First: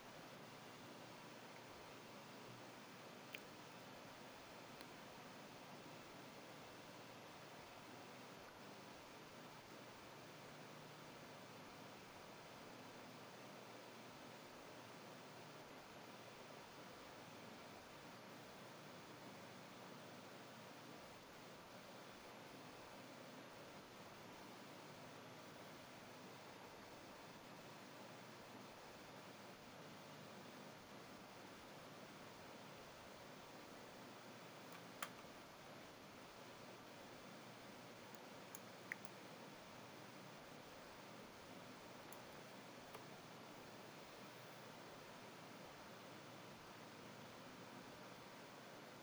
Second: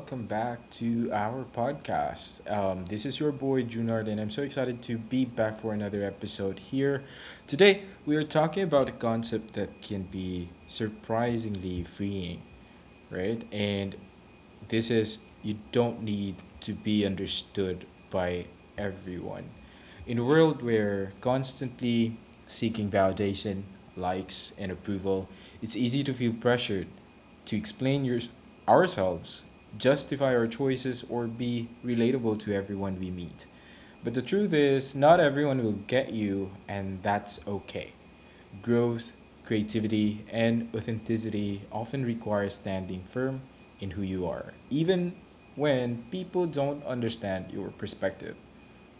welcome back to our podcast. This is your boy Junard, and I'm so excited to be back for another episode here. Today, we are talking about a concept that can be surprisingly freeing, right? And this is you don't need to be understood by everyone. In a world where constantly seeking validation, likes, and approval, it's easy to feel pressured to explain yours ourselves, justify our choices, or be relatable to everyone we meet. But the truth is, not everyone will get you, and that's okay. Growth, creativity, and authenticity often require standing firm in who you are, even when people don't understand your perspective.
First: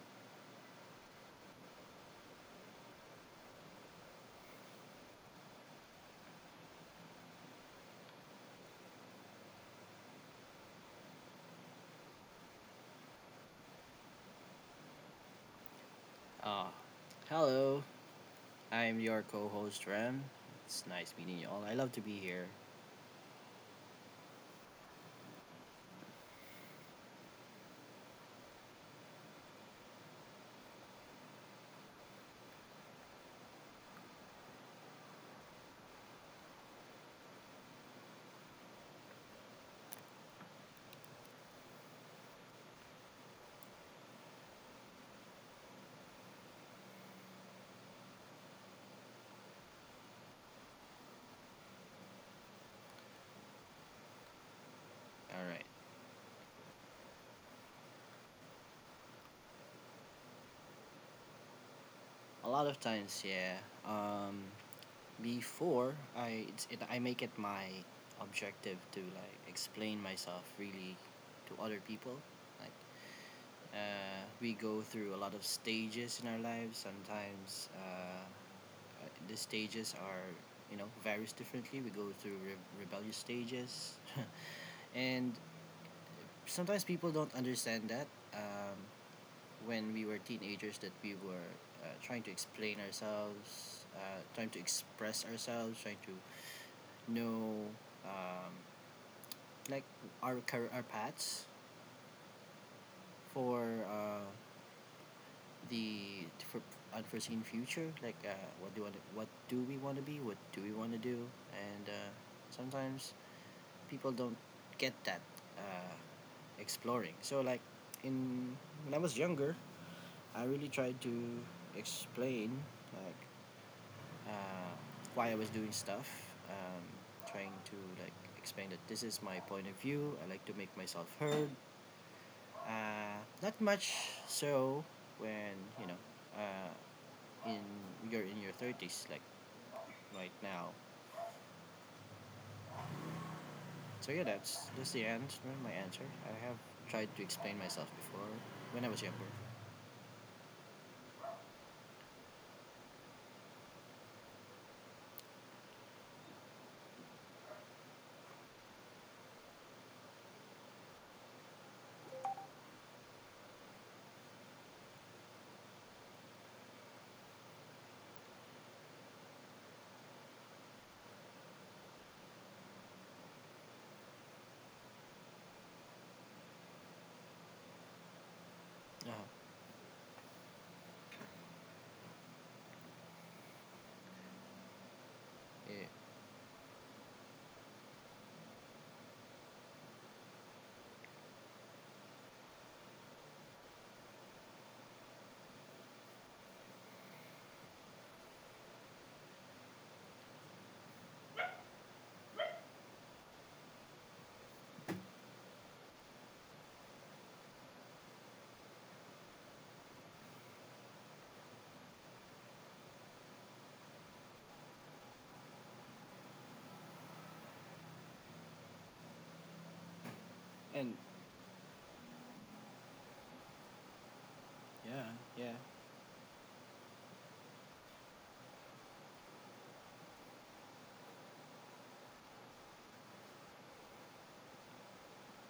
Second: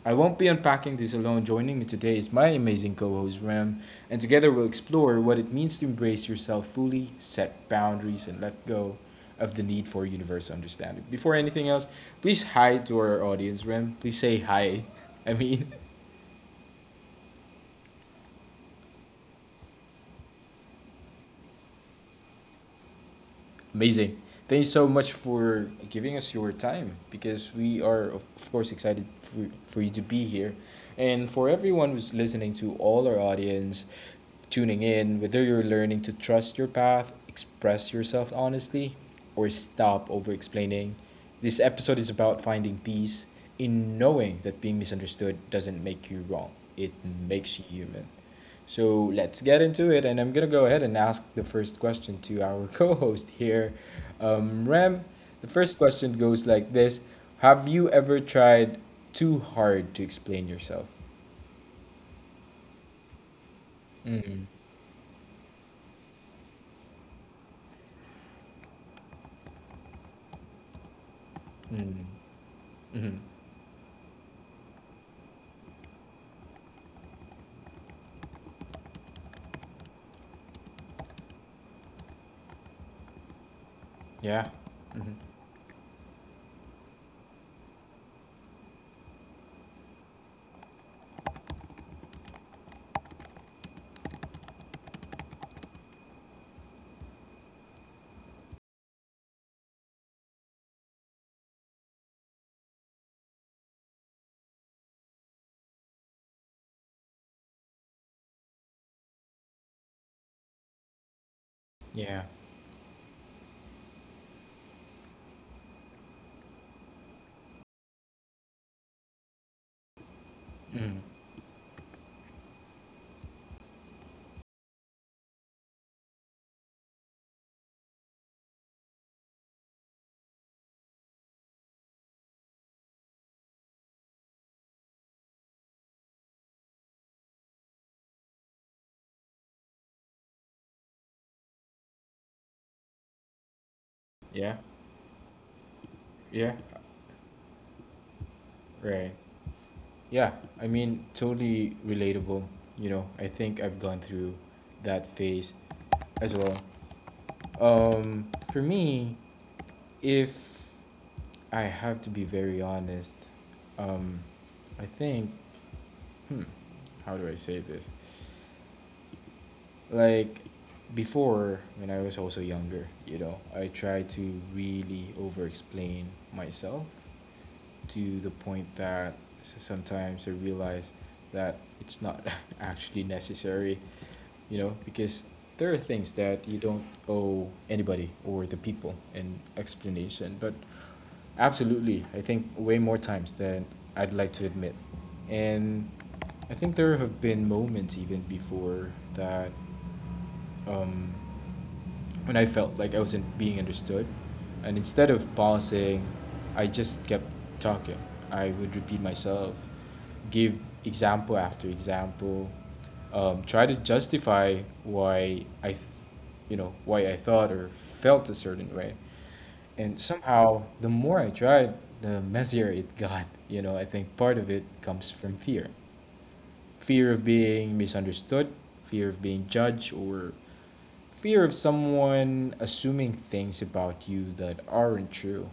I won't be unpacking this alone. Joining me today is my amazing co host, Rem, and together we'll explore what it means to embrace yourself fully, set boundaries, and let go of the need for universal understanding. Before anything else, please hi to our audience, Rem. Please say hi. I mean, Uh, Hello, I'm your co host Ram. It's nice meeting you all. I love to be here. Amazing. Thank you so much for giving us your time because we are, of course, excited for you to be here. And for everyone who's listening to all our audience, tuning in, whether you're learning to trust your path, express yourself honestly, or stop over explaining, this episode is about finding peace in knowing that being misunderstood doesn't make you wrong, it makes you human. So let's get into it, and I'm gonna go ahead and ask the first question to our co host here, Rem. The Alright. first question goes like this: have you ever tried too hard to explain yourself? A lot of times, yeah. Um, Mm-hmm. before, I, it's, it, I make it my objective to like explain myself really to other people. Mm-hmm. Like, Mm-hmm. We go through a lot of stages in our lives. Sometimes, the stages are, varies differently. We go through rebellious stages. Yeah. And sometimes people don't understand that, um, when we were teenagers, that we were trying to explain ourselves, trying to express ourselves, trying to know, um, like, our paths for, the for unforeseen future, like, what do we want to be, what do we want to do, and Yeah. sometimes people don't get that, uh, exploring, so, like, in when I was younger, I really Mm. tried to explain, like, uh, why I was doing stuff, um, trying to like explain that this is my point of view. I like to make myself heard. Uh, Not much, so when, you know, in you're in your thirties, like, right now. So yeah, Yeah. that's the end. My answer. I Yeah. have tried to explain myself before when I was Right. younger. Yeah. I mean, totally relatable. You know, I think I've gone through that phase as well. For me, if I have to be very honest, um, I think, hmm, how do I say this? Like, before, when I was also younger, you know, I tried to really over explain myself to the point Uh, that sometimes I realize that it's not actually necessary, you know, because there are yeah. things that you don't owe anybody or the people an explanation. But absolutely, I think way more times than I'd like to admit. And I think there have been moments even before that um, when I felt like I wasn't being understood. And instead of pausing, I just kept talking. I would repeat myself, give example after example, try to justify you know, why I thought or felt a certain way. And somehow, the And more I tried, the messier it got. You know, I think part of it yeah, comes from yeah, fear of being misunderstood, fear of being judged, or fear of someone assuming things about you that aren't true.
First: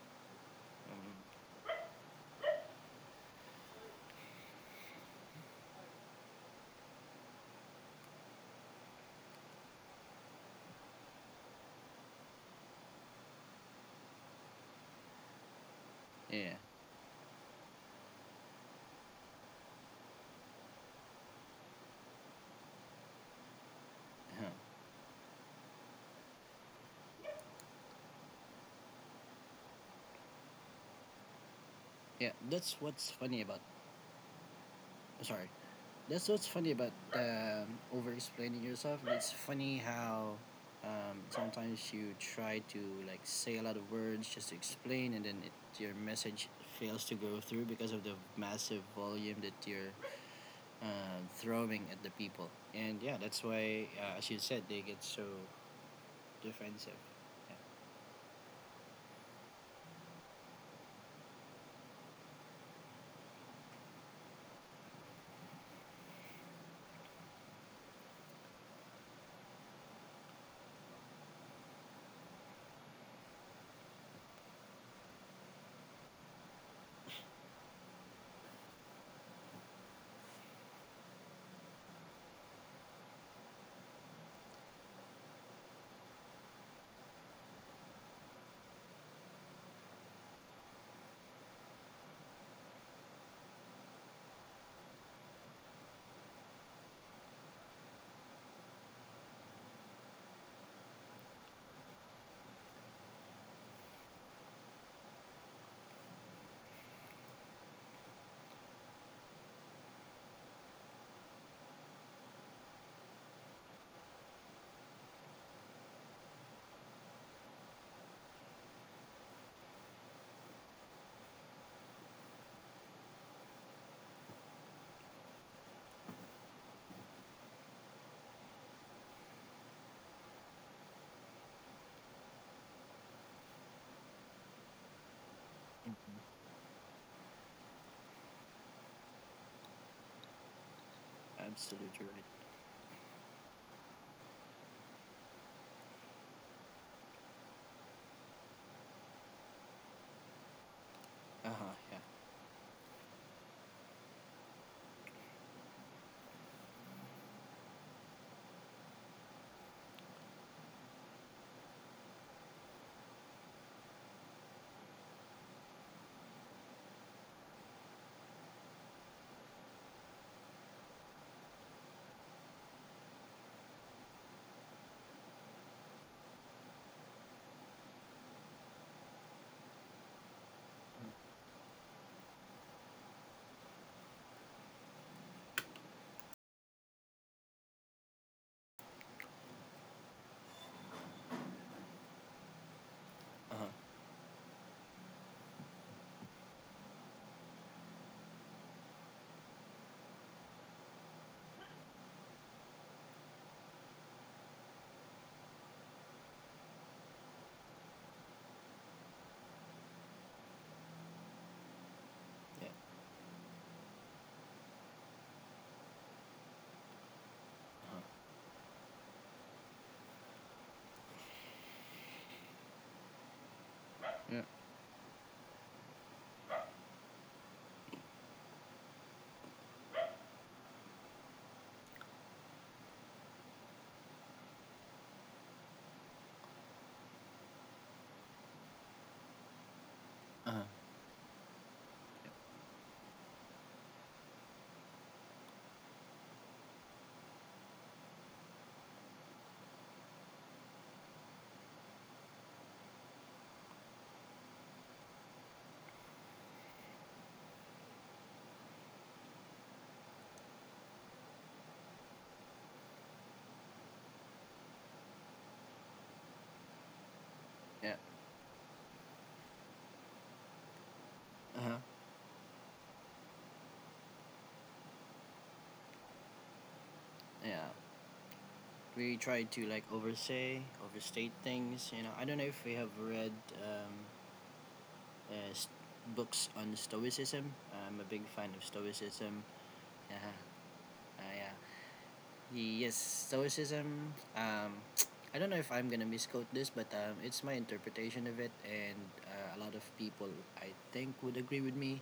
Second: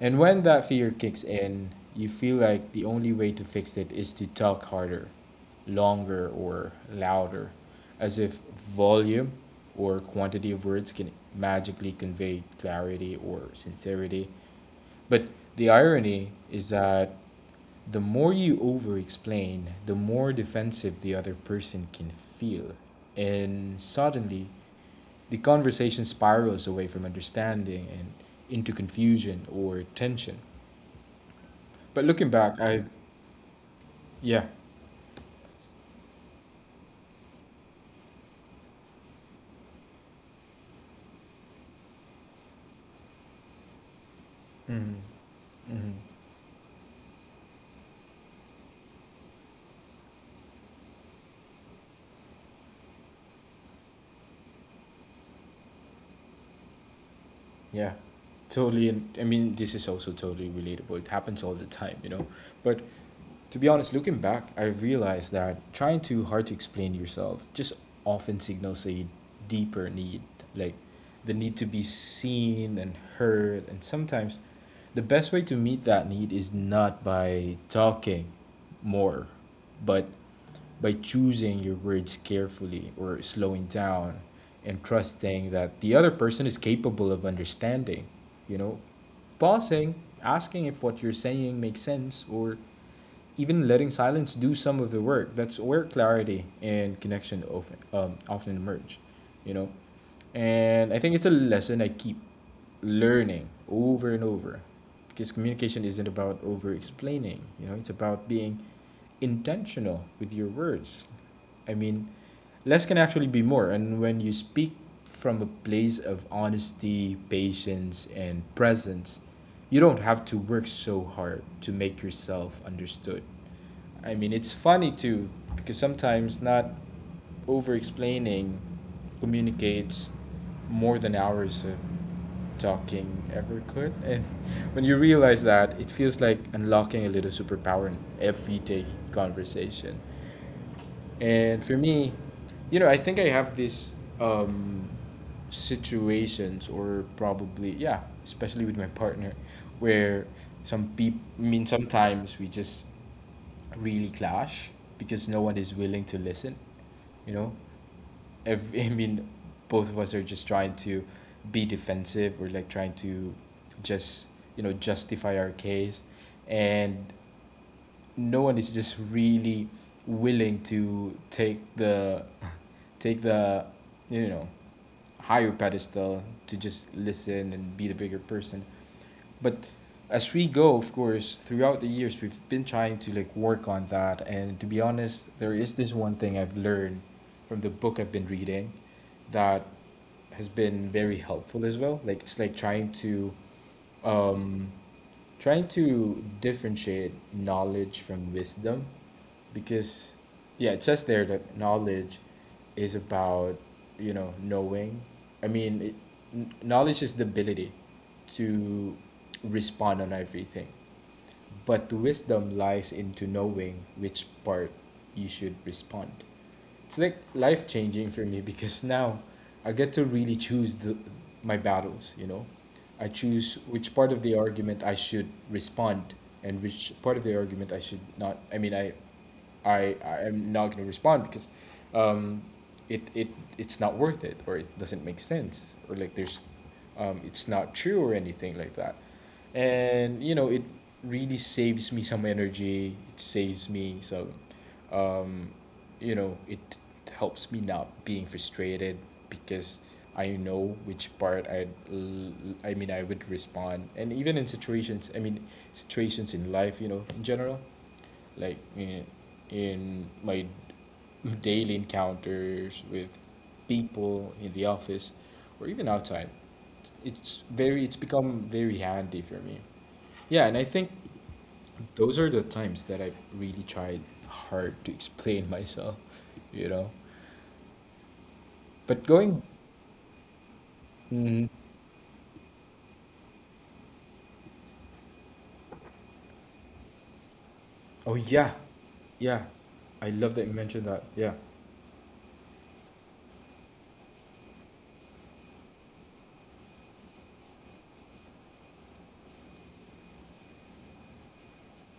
And when that fear um, kicks in, you feel like the only way to fix it is to talk harder, longer, or louder, as if volume or quantity of words can magically convey clarity or sincerity. But the irony yeah. is that the more you over explain, the more defensive the other person can feel. And suddenly, Uh-huh. the conversation spirals away from understanding and into confusion or tension. But Yeah, looking back, that's I, what's funny about. Yeah. Sorry, that's what's funny about, over-explaining yourself. It's funny how, sometimes you try to, like, say a lot of words just to Hmm. explain, and then, your Hmm. message fails to go through because of the massive volume that you're throwing at the people. And yeah, that's why, as you said, they get so defensive. Yeah. Yeah. Totally. And I mean, this is also totally relatable. It happens all the time, you know? But to be honest, looking back, I realized that trying too hard to explain yourself just often signals a deeper need, like the need to be seen and heard. And sometimes the best way to meet that need is not by talking more, but by choosing your words carefully or slowing down and trusting that the other person is capable of understanding, you know, pausing, asking if what you're saying makes sense, or even letting silence do some of the work. That's where clarity and connection often emerge, you know. And I think it's a lesson I keep learning over and over, because communication isn't about over explaining. You know, it's about being intentional with your words. I mean, less can actually be more. And when you speak from a place of honesty, patience, and presence, you don't have to work so hard to make yourself understood. I mean, it's funny too, because sometimes not over explaining communicates more than hours of talking ever could. And when you realize that, it Mhm. feels like unlocking a little superpower in everyday conversation. And for Absolutely me, right. you know, I think I have these um, situations, or probably, yeah, especially with my partner, where some people, I Uh mean, huh. Yeah. sometimes we just really clash because no one is willing to listen, you know? Ev I mean, both of us are just trying to be defensive or like trying to just, you know, justify our case. And no one is just really willing to take the, you know, higher pedestal to just listen and be the bigger person. But as we go, of course, throughout the years, we've been trying to like work on that, and to be honest, there is this one thing I've learned from the book I've been reading that has been very helpful as well. Like it's like trying to Uh huh. um trying to differentiate knowledge from wisdom, because, yeah, it says there that knowledge is about, you know, knowing. i mean it, Knowledge is the ability to respond on everything, but wisdom Yeah. lies into knowing which part you should respond. It's like life Uh changing huh. for me, because now I get to really choose my battles, you know. I choose which part of the Yeah. argument I should respond and which part of the argument I should not. I am not going to respond because, um, it it it's not worth it, or it doesn't make sense, or like there's it's not true or anything like that. And you Uh know, huh. it really saves me some energy. It saves me some, you know, it helps me not being frustrated because I know which part I would respond. And even in situations I mean situations in life, you know, in general, like in my daily encounters with people in the office or even outside, Yeah. it's become very handy for me. Yeah, and I think Uh huh. those are the times that I really tried hard to explain myself, you know. Yeah. But We try going, to, like, oversay, overstate mm, things. You know, I don't know if we have read, um, uh, s- books on Stoicism. I'm a oh big fan yeah, of Stoicism. yeah, I Yeah, love that you mentioned that. Yeah. yeah. Yes, Stoicism. I don't know if I'm gonna misquote this, but, it's my interpretation of it, and, a lot of people I think would agree with me.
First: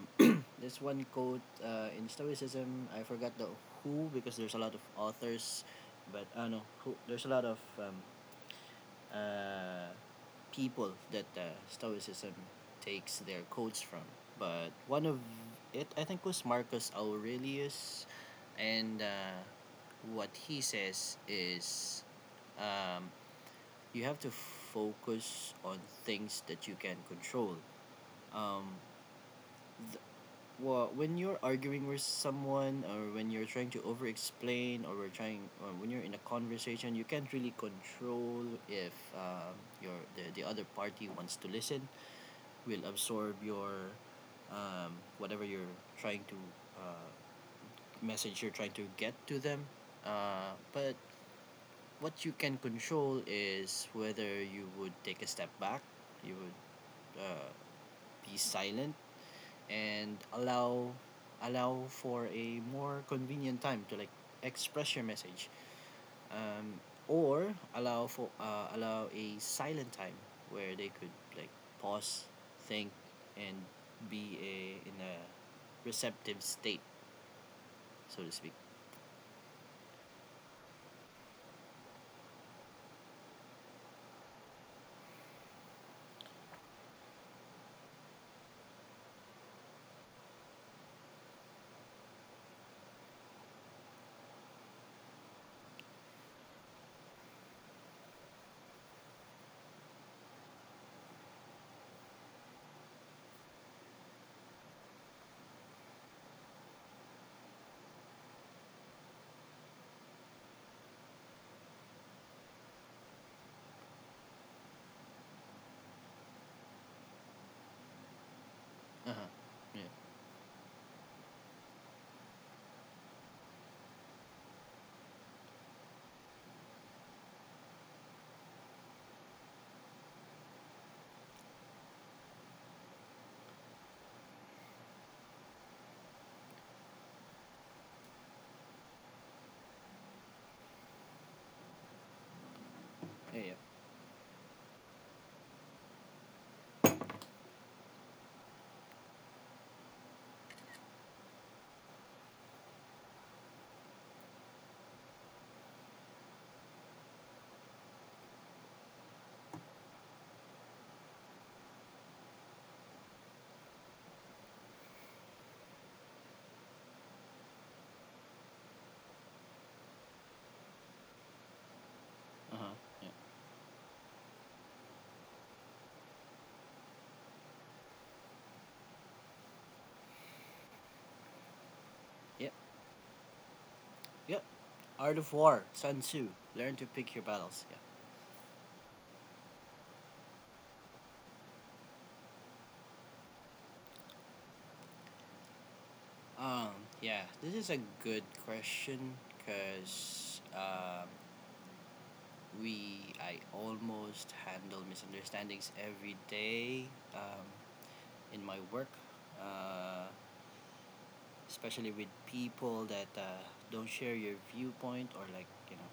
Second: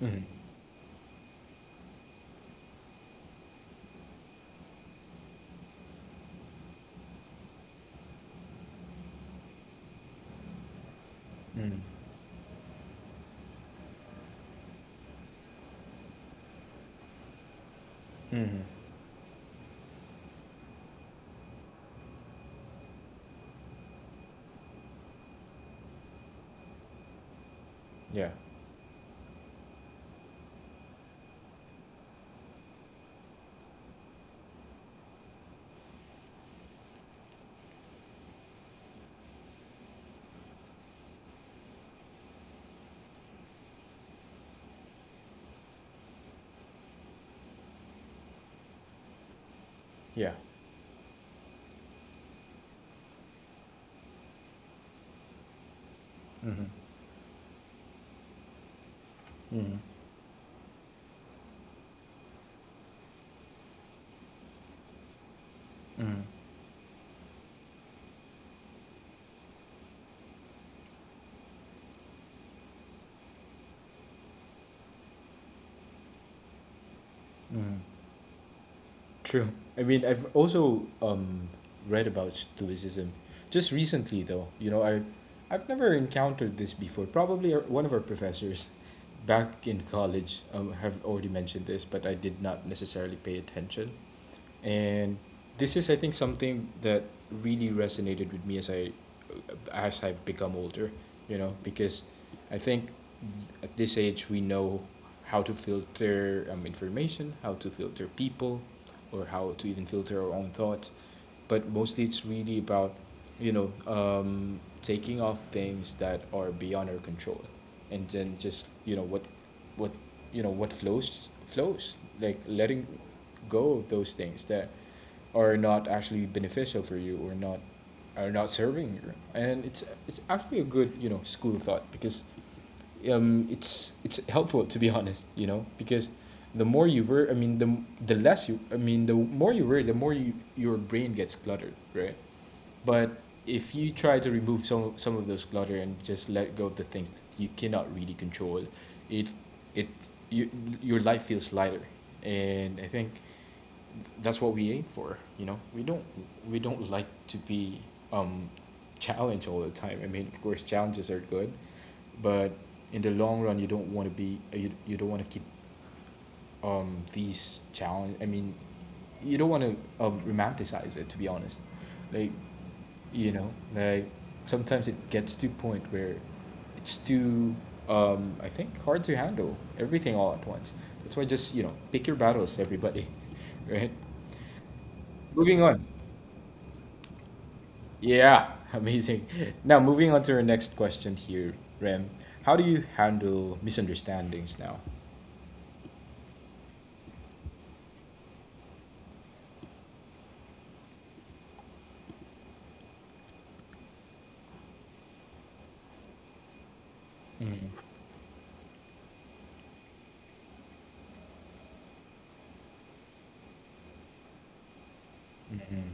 Hmm. This one quote, in Stoicism, I forgot the who because there's a lot of authors, but I, know who. There's a lot of, uh, people that, Hmm. Stoicism takes their quotes from. But one of it, I think, was Marcus Aurelius, Hmm. and, what he says is, um, you have to focus on things that you can control. Yeah. Um, well, when you're arguing with someone, or when you're trying to over explain, or we're trying, or when you're in a conversation, you can't really control if, the other party wants to listen, will absorb your, um, whatever you're trying to, uh, message you're trying to get to them, Yeah. But what you can control is whether you would take a step back. You would, Hmm. uh, be silent, Hmm. and allow for a more convenient time to, like, express your message, Hmm. um, or allow for, allow a silent time where they could, like, pause, think, and be in a receptive state, Hmm. so to speak. True. I mean, I've also read about Stoicism just recently, though. You know, I I've never encountered this before. Probably one of our professors back in college have already mentioned this, but I did not necessarily pay attention. And this is, I think, something that really resonated with me as I've become older, you know, because I think at this age we know how to filter information, how to filter people, or how to even filter our own thoughts. But mostly it's really about, you know, taking off things that are beyond our control, and then just, you know what, Uh-huh. Yeah, what you know what flows flows, like letting go of those things that are not actually beneficial for you or not are not serving you. And it's actually a good, you know, school of thought, because it's helpful, to be honest, you know, because the more you worry I mean the less you I mean the more you worry, the more you, your brain gets cluttered, right? But yeah, yeah. if you try to remove some of those clutter and just let go of the things that you cannot really control, it it you, your life feels lighter. And I think that's what we aim for. You know, we don't, we don't like to be um, challenged all the time. I mean, of course, challenges are good, but in the long run, you don't want to you don't want to keep these challenge. I mean, you don't want to romanticize it. To be honest, like, Uh-huh. Yeah. you know, like sometimes it gets to a point where it's too, I think, hard to handle everything all at once. That's why just, you know, pick your Yep. battles, everybody. Right. Yep. Art of Moving War, on. Sun Tzu. Learn to pick your battles. Yeah. Yeah, amazing. Now, moving on to our next question here, Rem. How do you handle misunderstandings now? um yeah, this is a good question, because, we I almost handle misunderstandings every day, um, Mm-hmm. in my work, uh, especially with people that, don't share your viewpoint, or, like, you Mm-hmm. know.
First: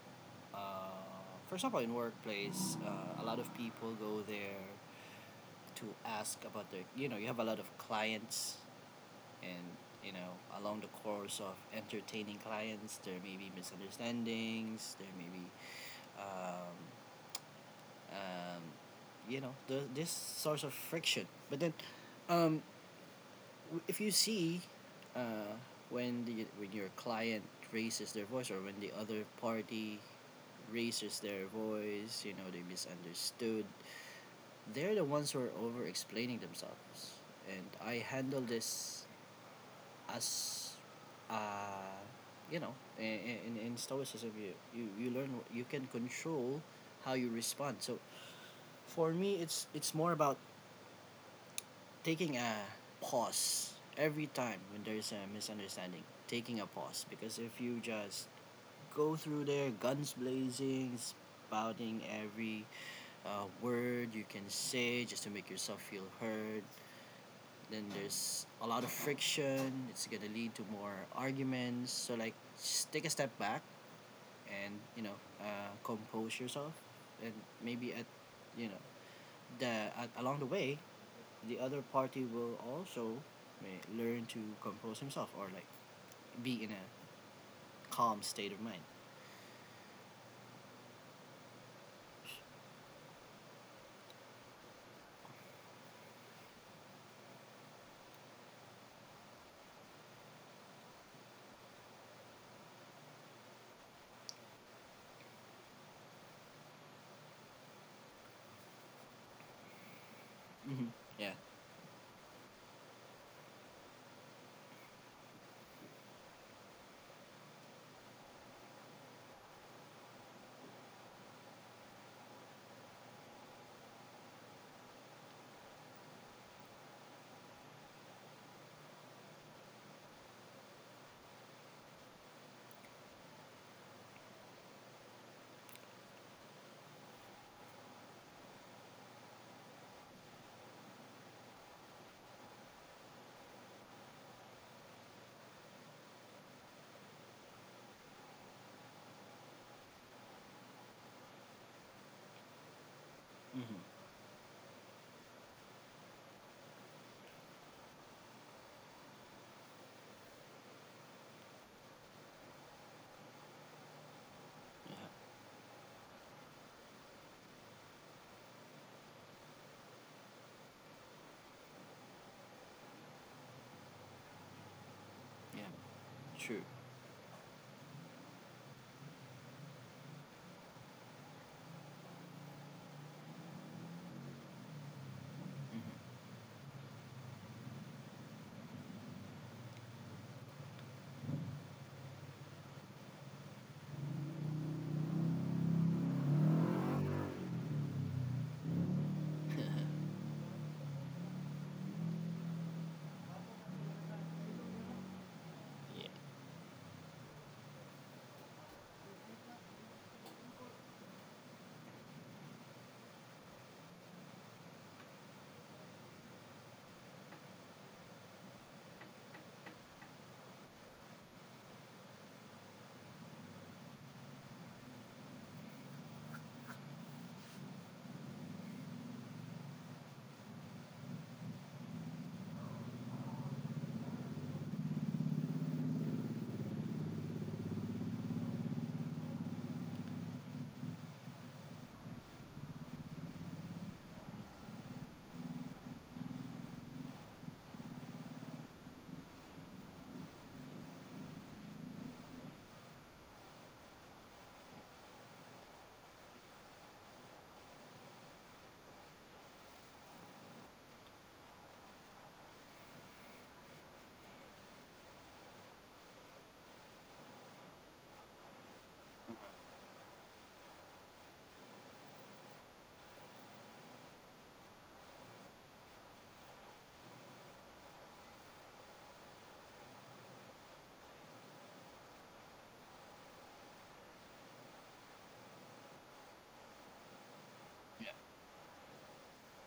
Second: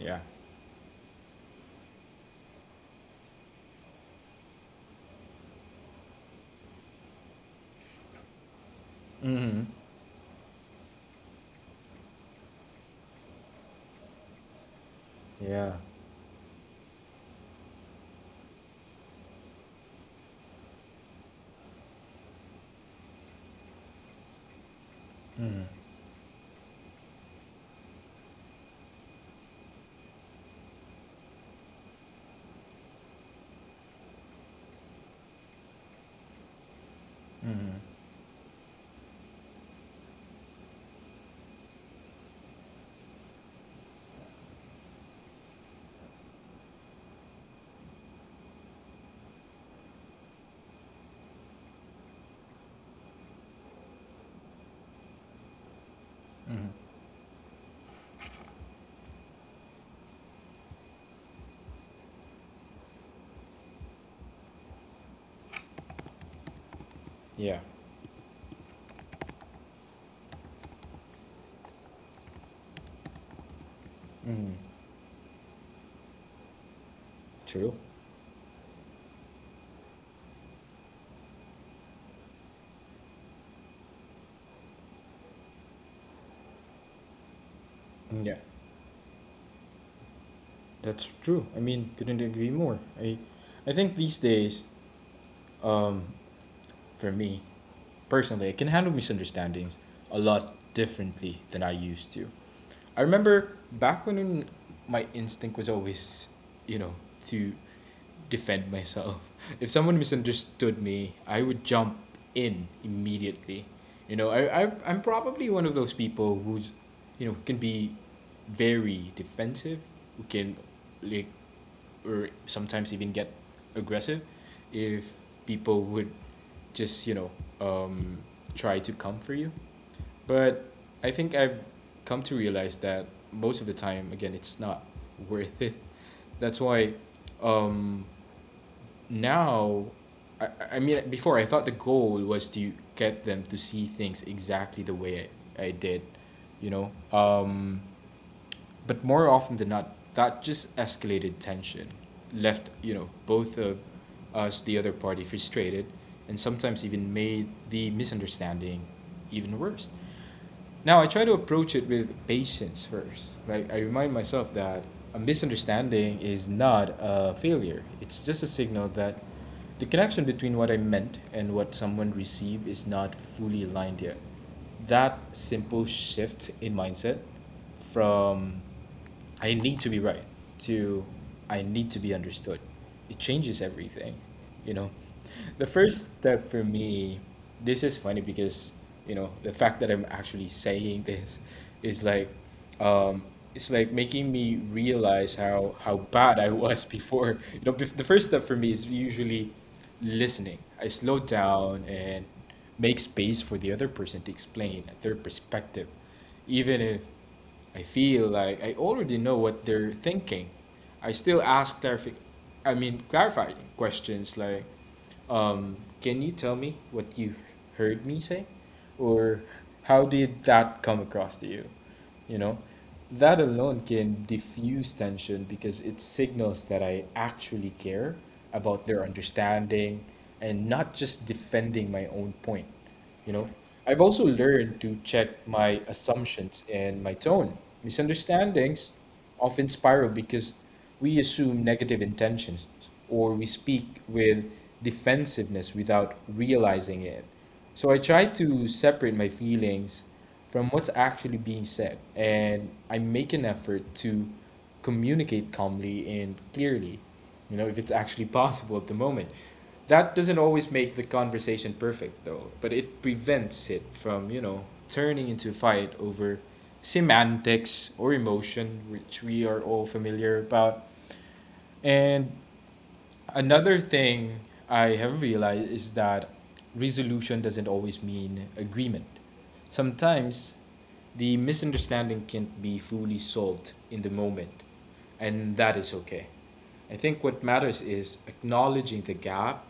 Yeah. Uh, for example, in workplace, a lot of people go there to ask about their. You know, you have a lot of clients, Mm-hmm. and, you know, along the course of entertaining clients, there may be misunderstandings. There may be. Yeah. Um, um, you know this source of friction, but then, um, if you see, uh, Mm-hmm. When your client raises their voice, or when the other party raises their voice, you know they misunderstood. They're the ones who are over explaining themselves, and Mm-hmm. I handle this as, uh, you know, in, in Stoicism, you learn you can control how you respond. So for me, it's more about taking a pause every time when there's a misunderstanding, taking a Mm-hmm. pause, because if you just go through there guns blazing, spouting every, word you can say just to make yourself feel heard, Yeah. then there's a lot of friction. It's gonna lead to more arguments. So, like, just take a step back, Mm-hmm. and, you know, compose yourself. And True. maybe at, you know, the along the way, the other party will also learn to compose himself, or, like, be in a calm Yeah. state of mind. That's true. I mean, couldn't agree more. I think these days, um, for me, personally, I can handle misunderstandings a lot differently than I used to. I remember back when my instinct was always, you know, to defend myself. If someone misunderstood Mm-hmm. me, Yeah. I would jump in immediately. You know, I'm probably one of those people who's, you know, can be very defensive, who can like or sometimes even get aggressive if people would just, you know, um try to come for you. But I think I've come to realize that most of the time, again, it's not worth it. That's why um, now, I mean, before I thought the goal was to get them to see things exactly the way I did, you know? Um, but more often than not, that just escalated tension, left, you know, both of Mm-hmm. us, the other party, frustrated, and sometimes even made the misunderstanding even worse. Now I try to approach it with patience first. Like I remind myself that Yeah. a misunderstanding is not a failure. It's just a signal that the connection between what I meant and what someone received is not fully aligned yet. That Yeah. simple shift True. in mindset from I need to be right to I need to be understood. It changes everything, you know. The first Mm-hmm. step for me, this is funny because, you know, the fact that I'm actually saying this is like um it's like making me realize how bad I was before. You know, the first step for me is usually listening. I slow down and make space for the other person to explain their perspective, Yeah. even if I feel like I already know what they're thinking. I still ask clarific I mean clarifying questions like, can you tell me what you heard me say? Or how did that come across to you? You know? That alone can diffuse tension because it signals that I actually care about their understanding and not just defending my own point. You know, I've also learned to check my assumptions and my tone. Misunderstandings often spiral because we assume negative intentions or we speak with defensiveness without realizing it. So I try to separate my feelings from what's actually being said, and I make an effort to communicate calmly and clearly, you know, if it's actually possible at the moment. That doesn't always make the conversation perfect, though, but it prevents it from, you know, turning into a fight over semantics or emotion, which we are all familiar about. And another thing I have realized is that resolution doesn't always mean agreement. Sometimes the misunderstanding can't be fully solved in the moment, and that is okay. I think what matters Yeah. is acknowledging the gap,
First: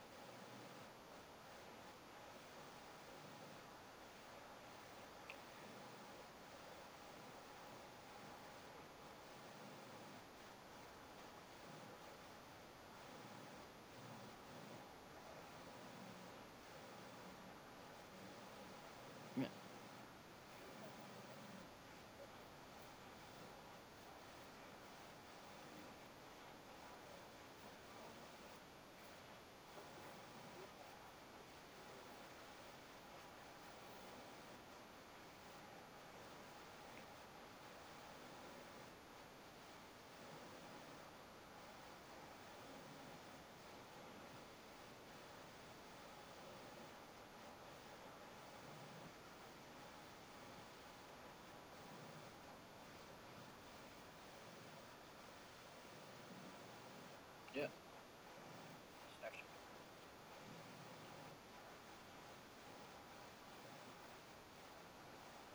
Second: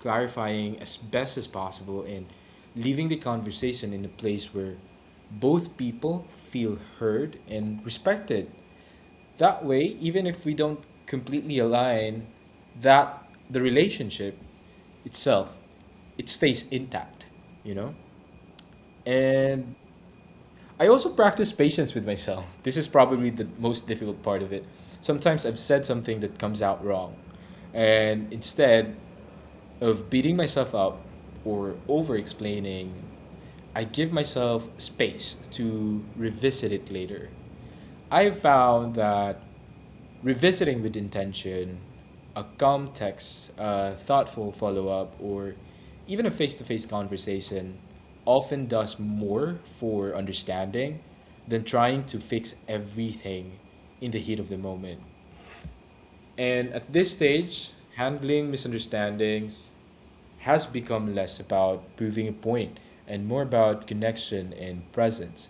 clarifying as best as possible, and leaving the conversation in a place where both people feel heard and respected. That way, even if we don't completely align, that the relationship itself, it stays intact, you know? Yeah. And I also practice patience with myself. This is probably the most difficult part of it. Sometimes I've said something that comes out wrong. And instead, of beating myself up or over explaining, I give myself space to revisit it later. I found that revisiting with intention, a calm text, a thoughtful follow up, or even a face to face conversation often does more for understanding than trying to fix everything in the heat of the moment. And at this stage, handling misunderstandings has become less about proving a point and more about connection and presence.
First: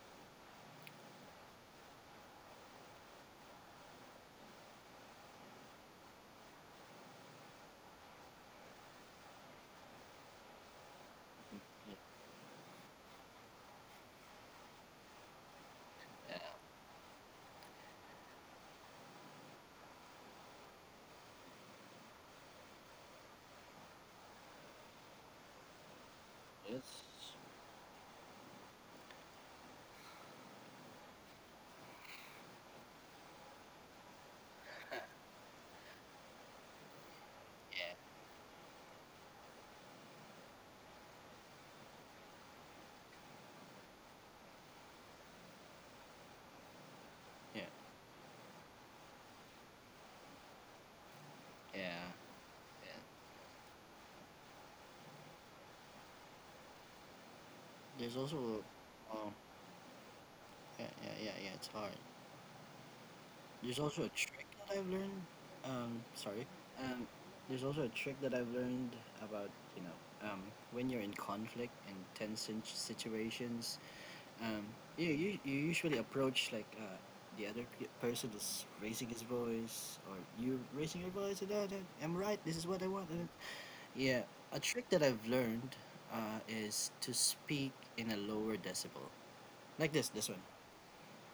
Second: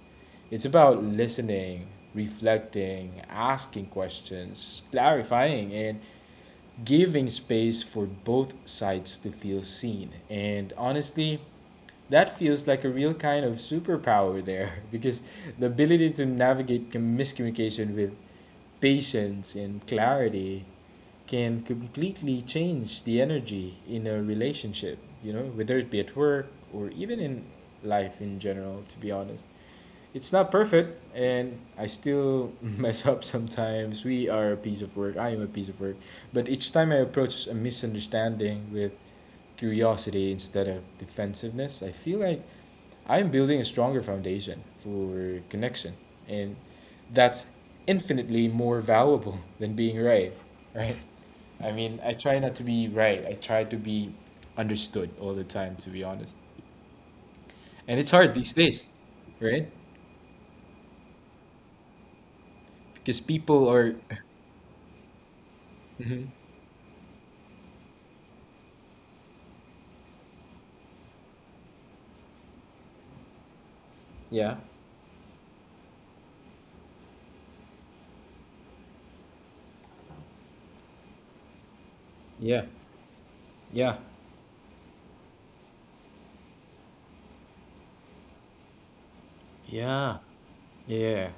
It's about listening, reflecting, asking questions, clarifying, and giving space for both sides to feel seen. And honestly, that feels like a real kind of superpower there because the ability to Yeah. navigate miscommunication with patience and clarity can completely change the energy in a relationship, you know, whether it be at work Yeah. or even in life in general, to be honest. It's not perfect, and I still mess up sometimes. We are a piece of work, I am a piece of work. But each time I approach a Yeah. misunderstanding with curiosity instead of defensiveness, I feel like I'm building a stronger foundation for connection. And that's Yeah. infinitely more valuable than being right, right? I Yeah. mean, I try not to be Yeah. right. I try to be understood all the time, to be honest. And it's There's hard also these days, a, right? yeah, yeah, yeah, yeah. It's hard. Because people There's are. also a trick that I've learned. Mhm. Sorry. Um, there's also a trick that I've learned about, you know, when you're in conflict and tense situations. Yeah. Um, you usually approach, like, the other person is raising his voice, or you raising your voice. And that, that, I'm right. This Yeah. is what I want. Yeah. Yeah, a trick that I've learned, is to speak in a lower decibel, like this. Yeah. This one. Yeah.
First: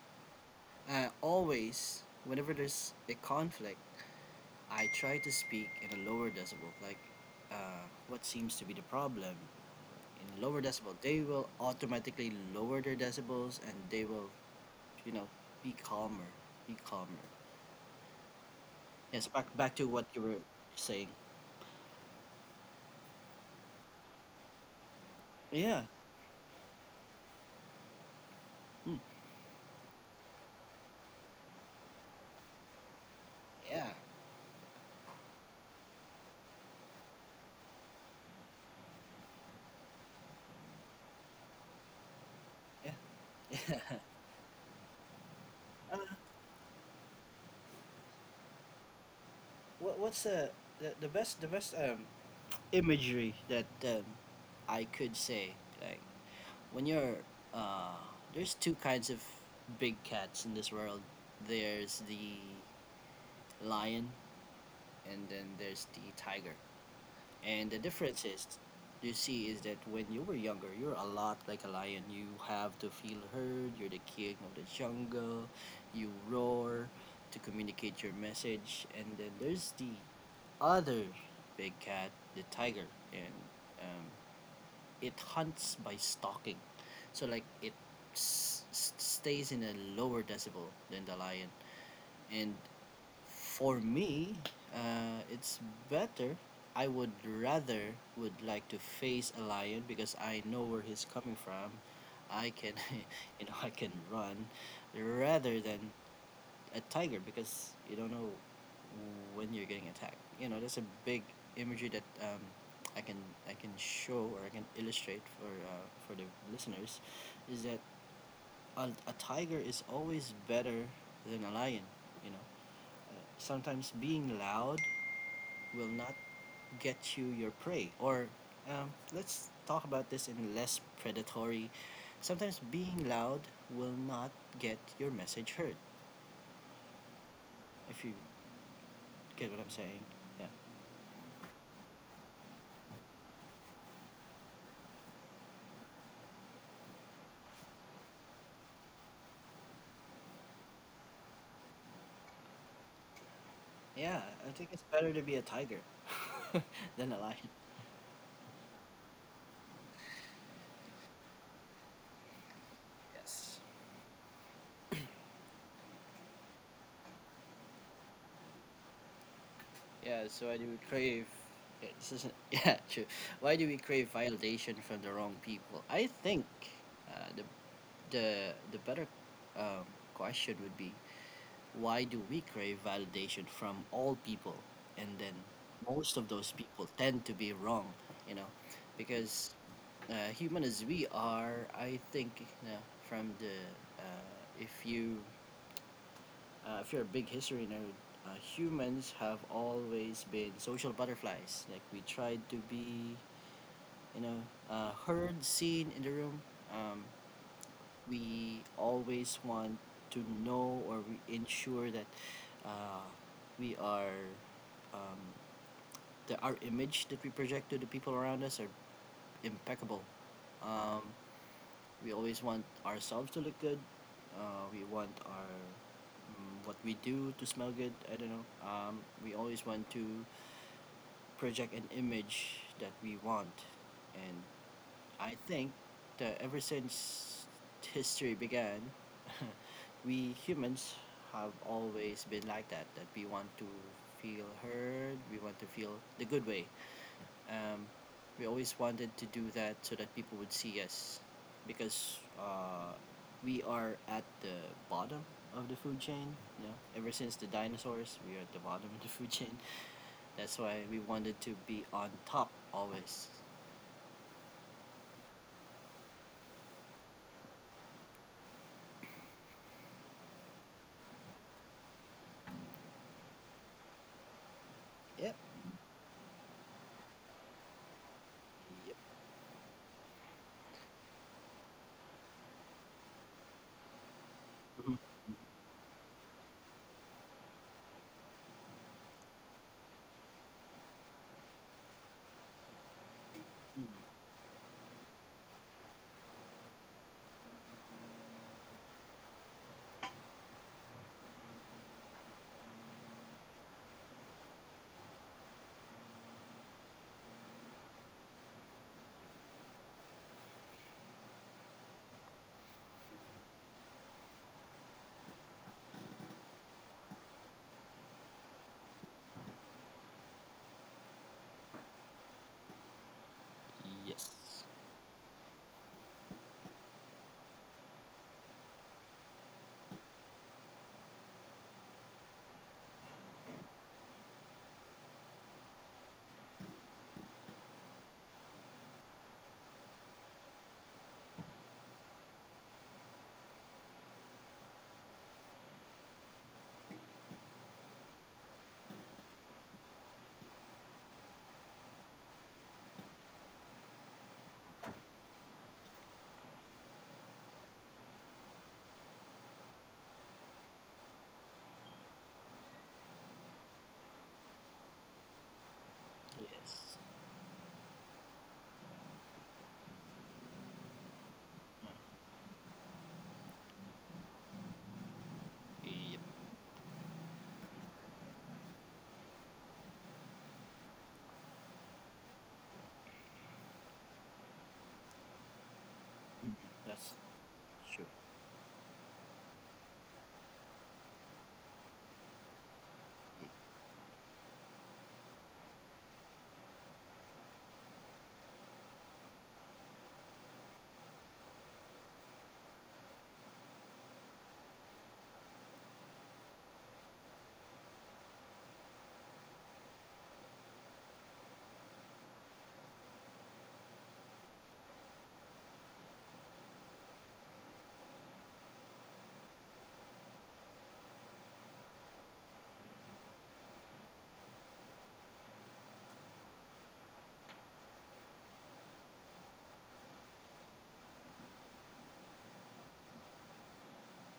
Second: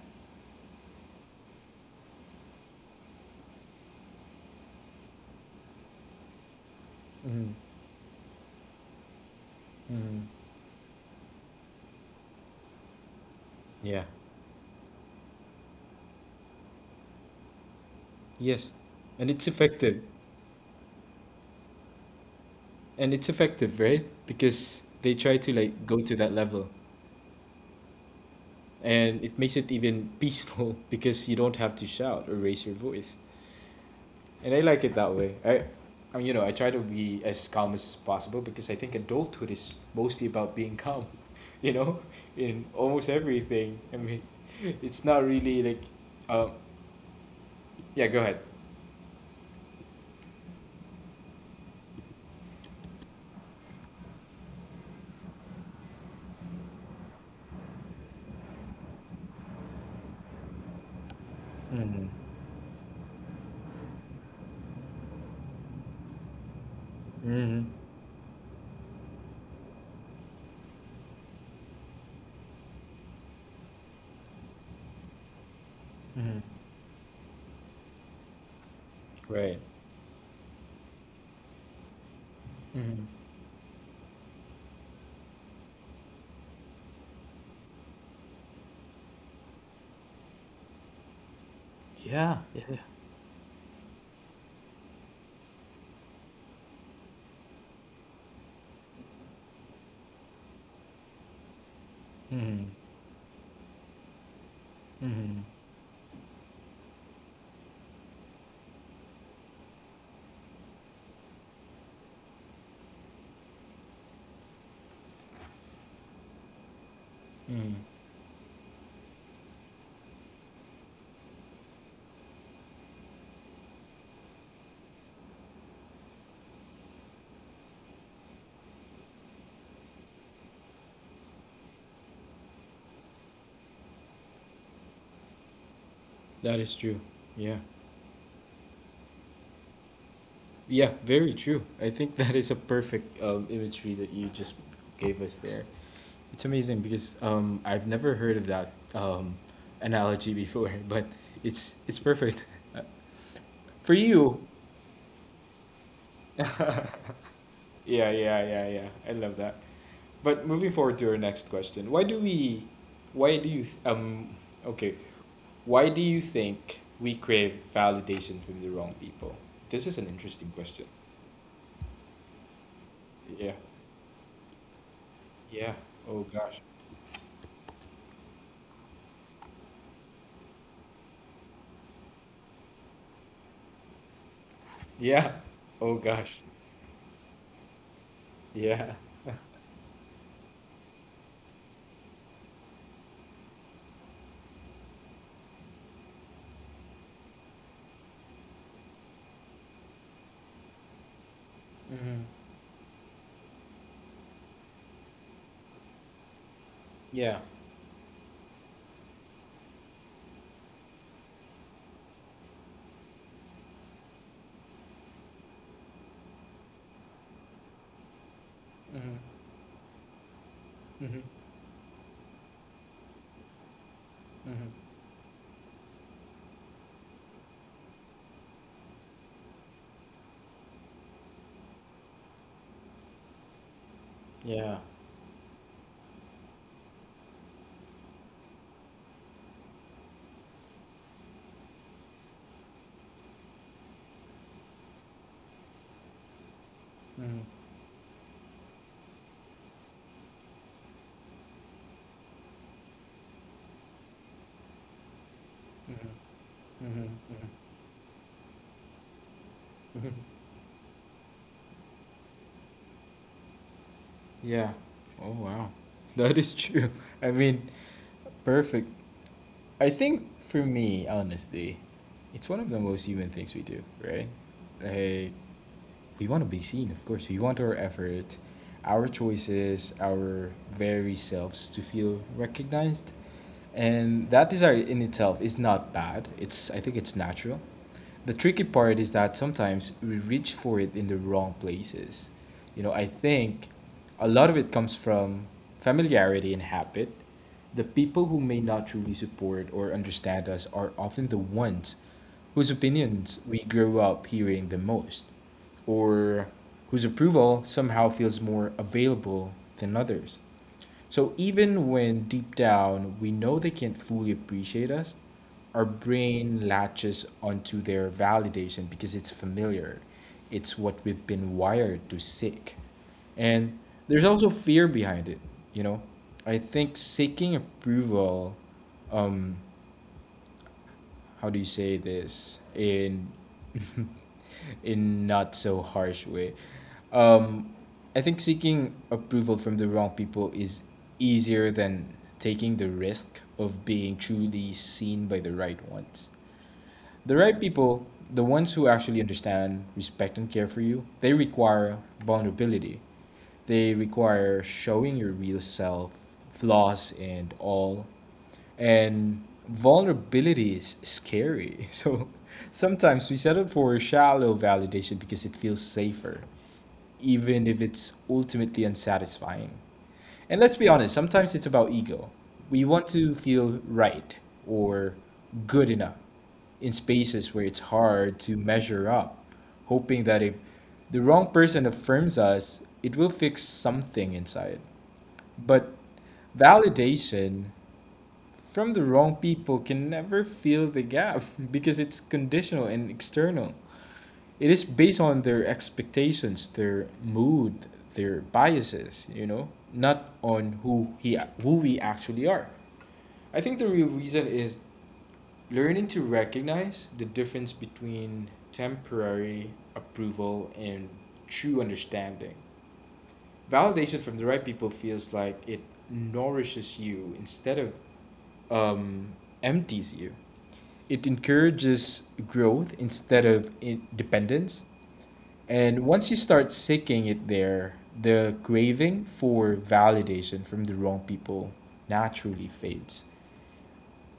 Always, whenever there's a conflict, I try to speak in a lower decibel, like, Mhm. What seems to be the problem, Mhm. in lower decibel. They will automatically lower their decibels, and Yeah. they will, you know, be calmer, be calmer. Yes. Yes, And it's back to effective. what you were saying. And it's effective, right? Because they try to Yeah. like go to that level. mm, And it makes it even peaceful because you don't have to shout or raise your voice, yeah, and I like it that way. I mean, you know, I try to be as calm as possible because I think adulthood is mostly about being calm, you know, in yeah, almost everything. yeah. I mean, it's not really like, Uh, um yeah, go ahead. what's the best imagery that, I could say, like, when you're, uh there's two kinds of big cats in this world. There's Mm-hmm. the lion, and then there's the tiger. Mm-hmm. And the difference is, you see, is that when you were younger, you're a lot like a lion. You have to feel heard. You're the king of the jungle. You Mm-hmm. roar to communicate your message. And then Right. there's the other big cat, the tiger, Mm-hmm. and, um, it hunts by stalking. So, like, it stays in a lower decibel than the lion, Yeah. and Yeah. for me, it's better. I would rather would like to face a lion because I know where he's coming from. I Mm-hmm. can, you know, I can run, Mm-hmm. rather than a tiger, because you don't know when you're getting attacked. You know, that's a big imagery that, I can I can show, or I can illustrate for, for the listeners, is Mm. that a tiger is always better than a lion. You know, sometimes being loud will not get you your prey. Or, let's talk about this in less predatory. Sometimes being loud will not get your message heard. That is true. Yeah. If you get what I'm saying. Yeah. Yeah, very true. I think that is a perfect imagery that you just gave us there. It's amazing because I've never heard of that analogy before, but it's perfect for Yeah, you. I think it's better to be a tiger Yeah, than a lion. yeah, yeah, yeah. I love that. But moving forward to our next question, why do we, why do Yes. you, th- okay, why do you think we crave validation from the wrong people? This is an Yeah, so interesting why do we question. crave. Yeah, this isn't. Yeah, true. Yeah, Why do we crave validation from the wrong yeah. people? I Oh think, gosh. The better, um, question would be, why do we crave validation from all people? And Yeah. then Oh most of gosh. those people tend to be wrong, you know, Yeah. because, human as we are, I think, you know, from the, uh, if you, if you're a big history nerd, humans have always been social butterflies. Like, we Mm-hmm. tried to be, you know, heard, seen in the room. Um, Yeah. we always want to know, or we ensure that, uh, we are, um, our image that we project to the people around us are Mm-hmm. impeccable. Um, Mm-hmm. we always want ourselves to look good. Mm-hmm. We want our, what we do, to smell good. I don't know. We always want to project an image that we want, and Yeah. I think that ever since history began, we humans have always been like that, that we want to feel heard, we want to feel the good way. Mm-hmm. Um, we always wanted to do that so that people would see us, because, we are at the bottom of the food chain. You know, Mm-hmm. ever since the Mm-hmm. dinosaurs, we are at the bottom of the food chain. Mm-hmm. That's why we wanted to be on top always. Yeah. Oh wow. That is true. I mean, perfect. I think for me, honestly, it's one of the most human things we do, right? Like Yep. we want to be seen, of course. We want our effort, Yep. our choices, our very selves to feel recognized. And that desire in itself is not bad. It's I think it's natural. The tricky part is that sometimes we reach for it in the wrong places. You know, I think Mhm. a lot of it comes from familiarity and habit. The people who may not truly support or understand us are often the ones whose opinions we grew up hearing the most, or whose approval somehow feels more available than others. So even when deep down we know they can't fully appreciate us, our brain latches onto their validation because it's familiar. It's what we've been wired to seek. And there's also Yes. fear behind it, you know? I think seeking approval, um, how do you say this in in not so harsh way. Um, I think seeking approval from the wrong people is easier than taking the risk of being truly seen by the right ones. The right people, the ones who actually understand, respect, and care for you, they require vulnerability. They require showing your real self, flaws and all. And vulnerability is scary. So sometimes we settle for shallow validation because it feels safer, Yes. even if it's ultimately unsatisfying. And let's be honest, sometimes it's about ego. We want to feel right or good enough Yep. in spaces where it's hard to measure up, hoping that if the wrong person affirms us, it will fix something inside. But Mm, that's validation true. from the wrong people can never fill the gap because it's conditional and external. It is based on their expectations, their mood, their biases, you know, not on who we actually are. I think the real reason is learning to recognize the difference between temporary approval and true understanding. Validation from the right people feels like it nourishes you instead of um, empties you. It encourages growth instead of dependence. And once you start seeking it there, the craving for validation from the wrong people naturally fades.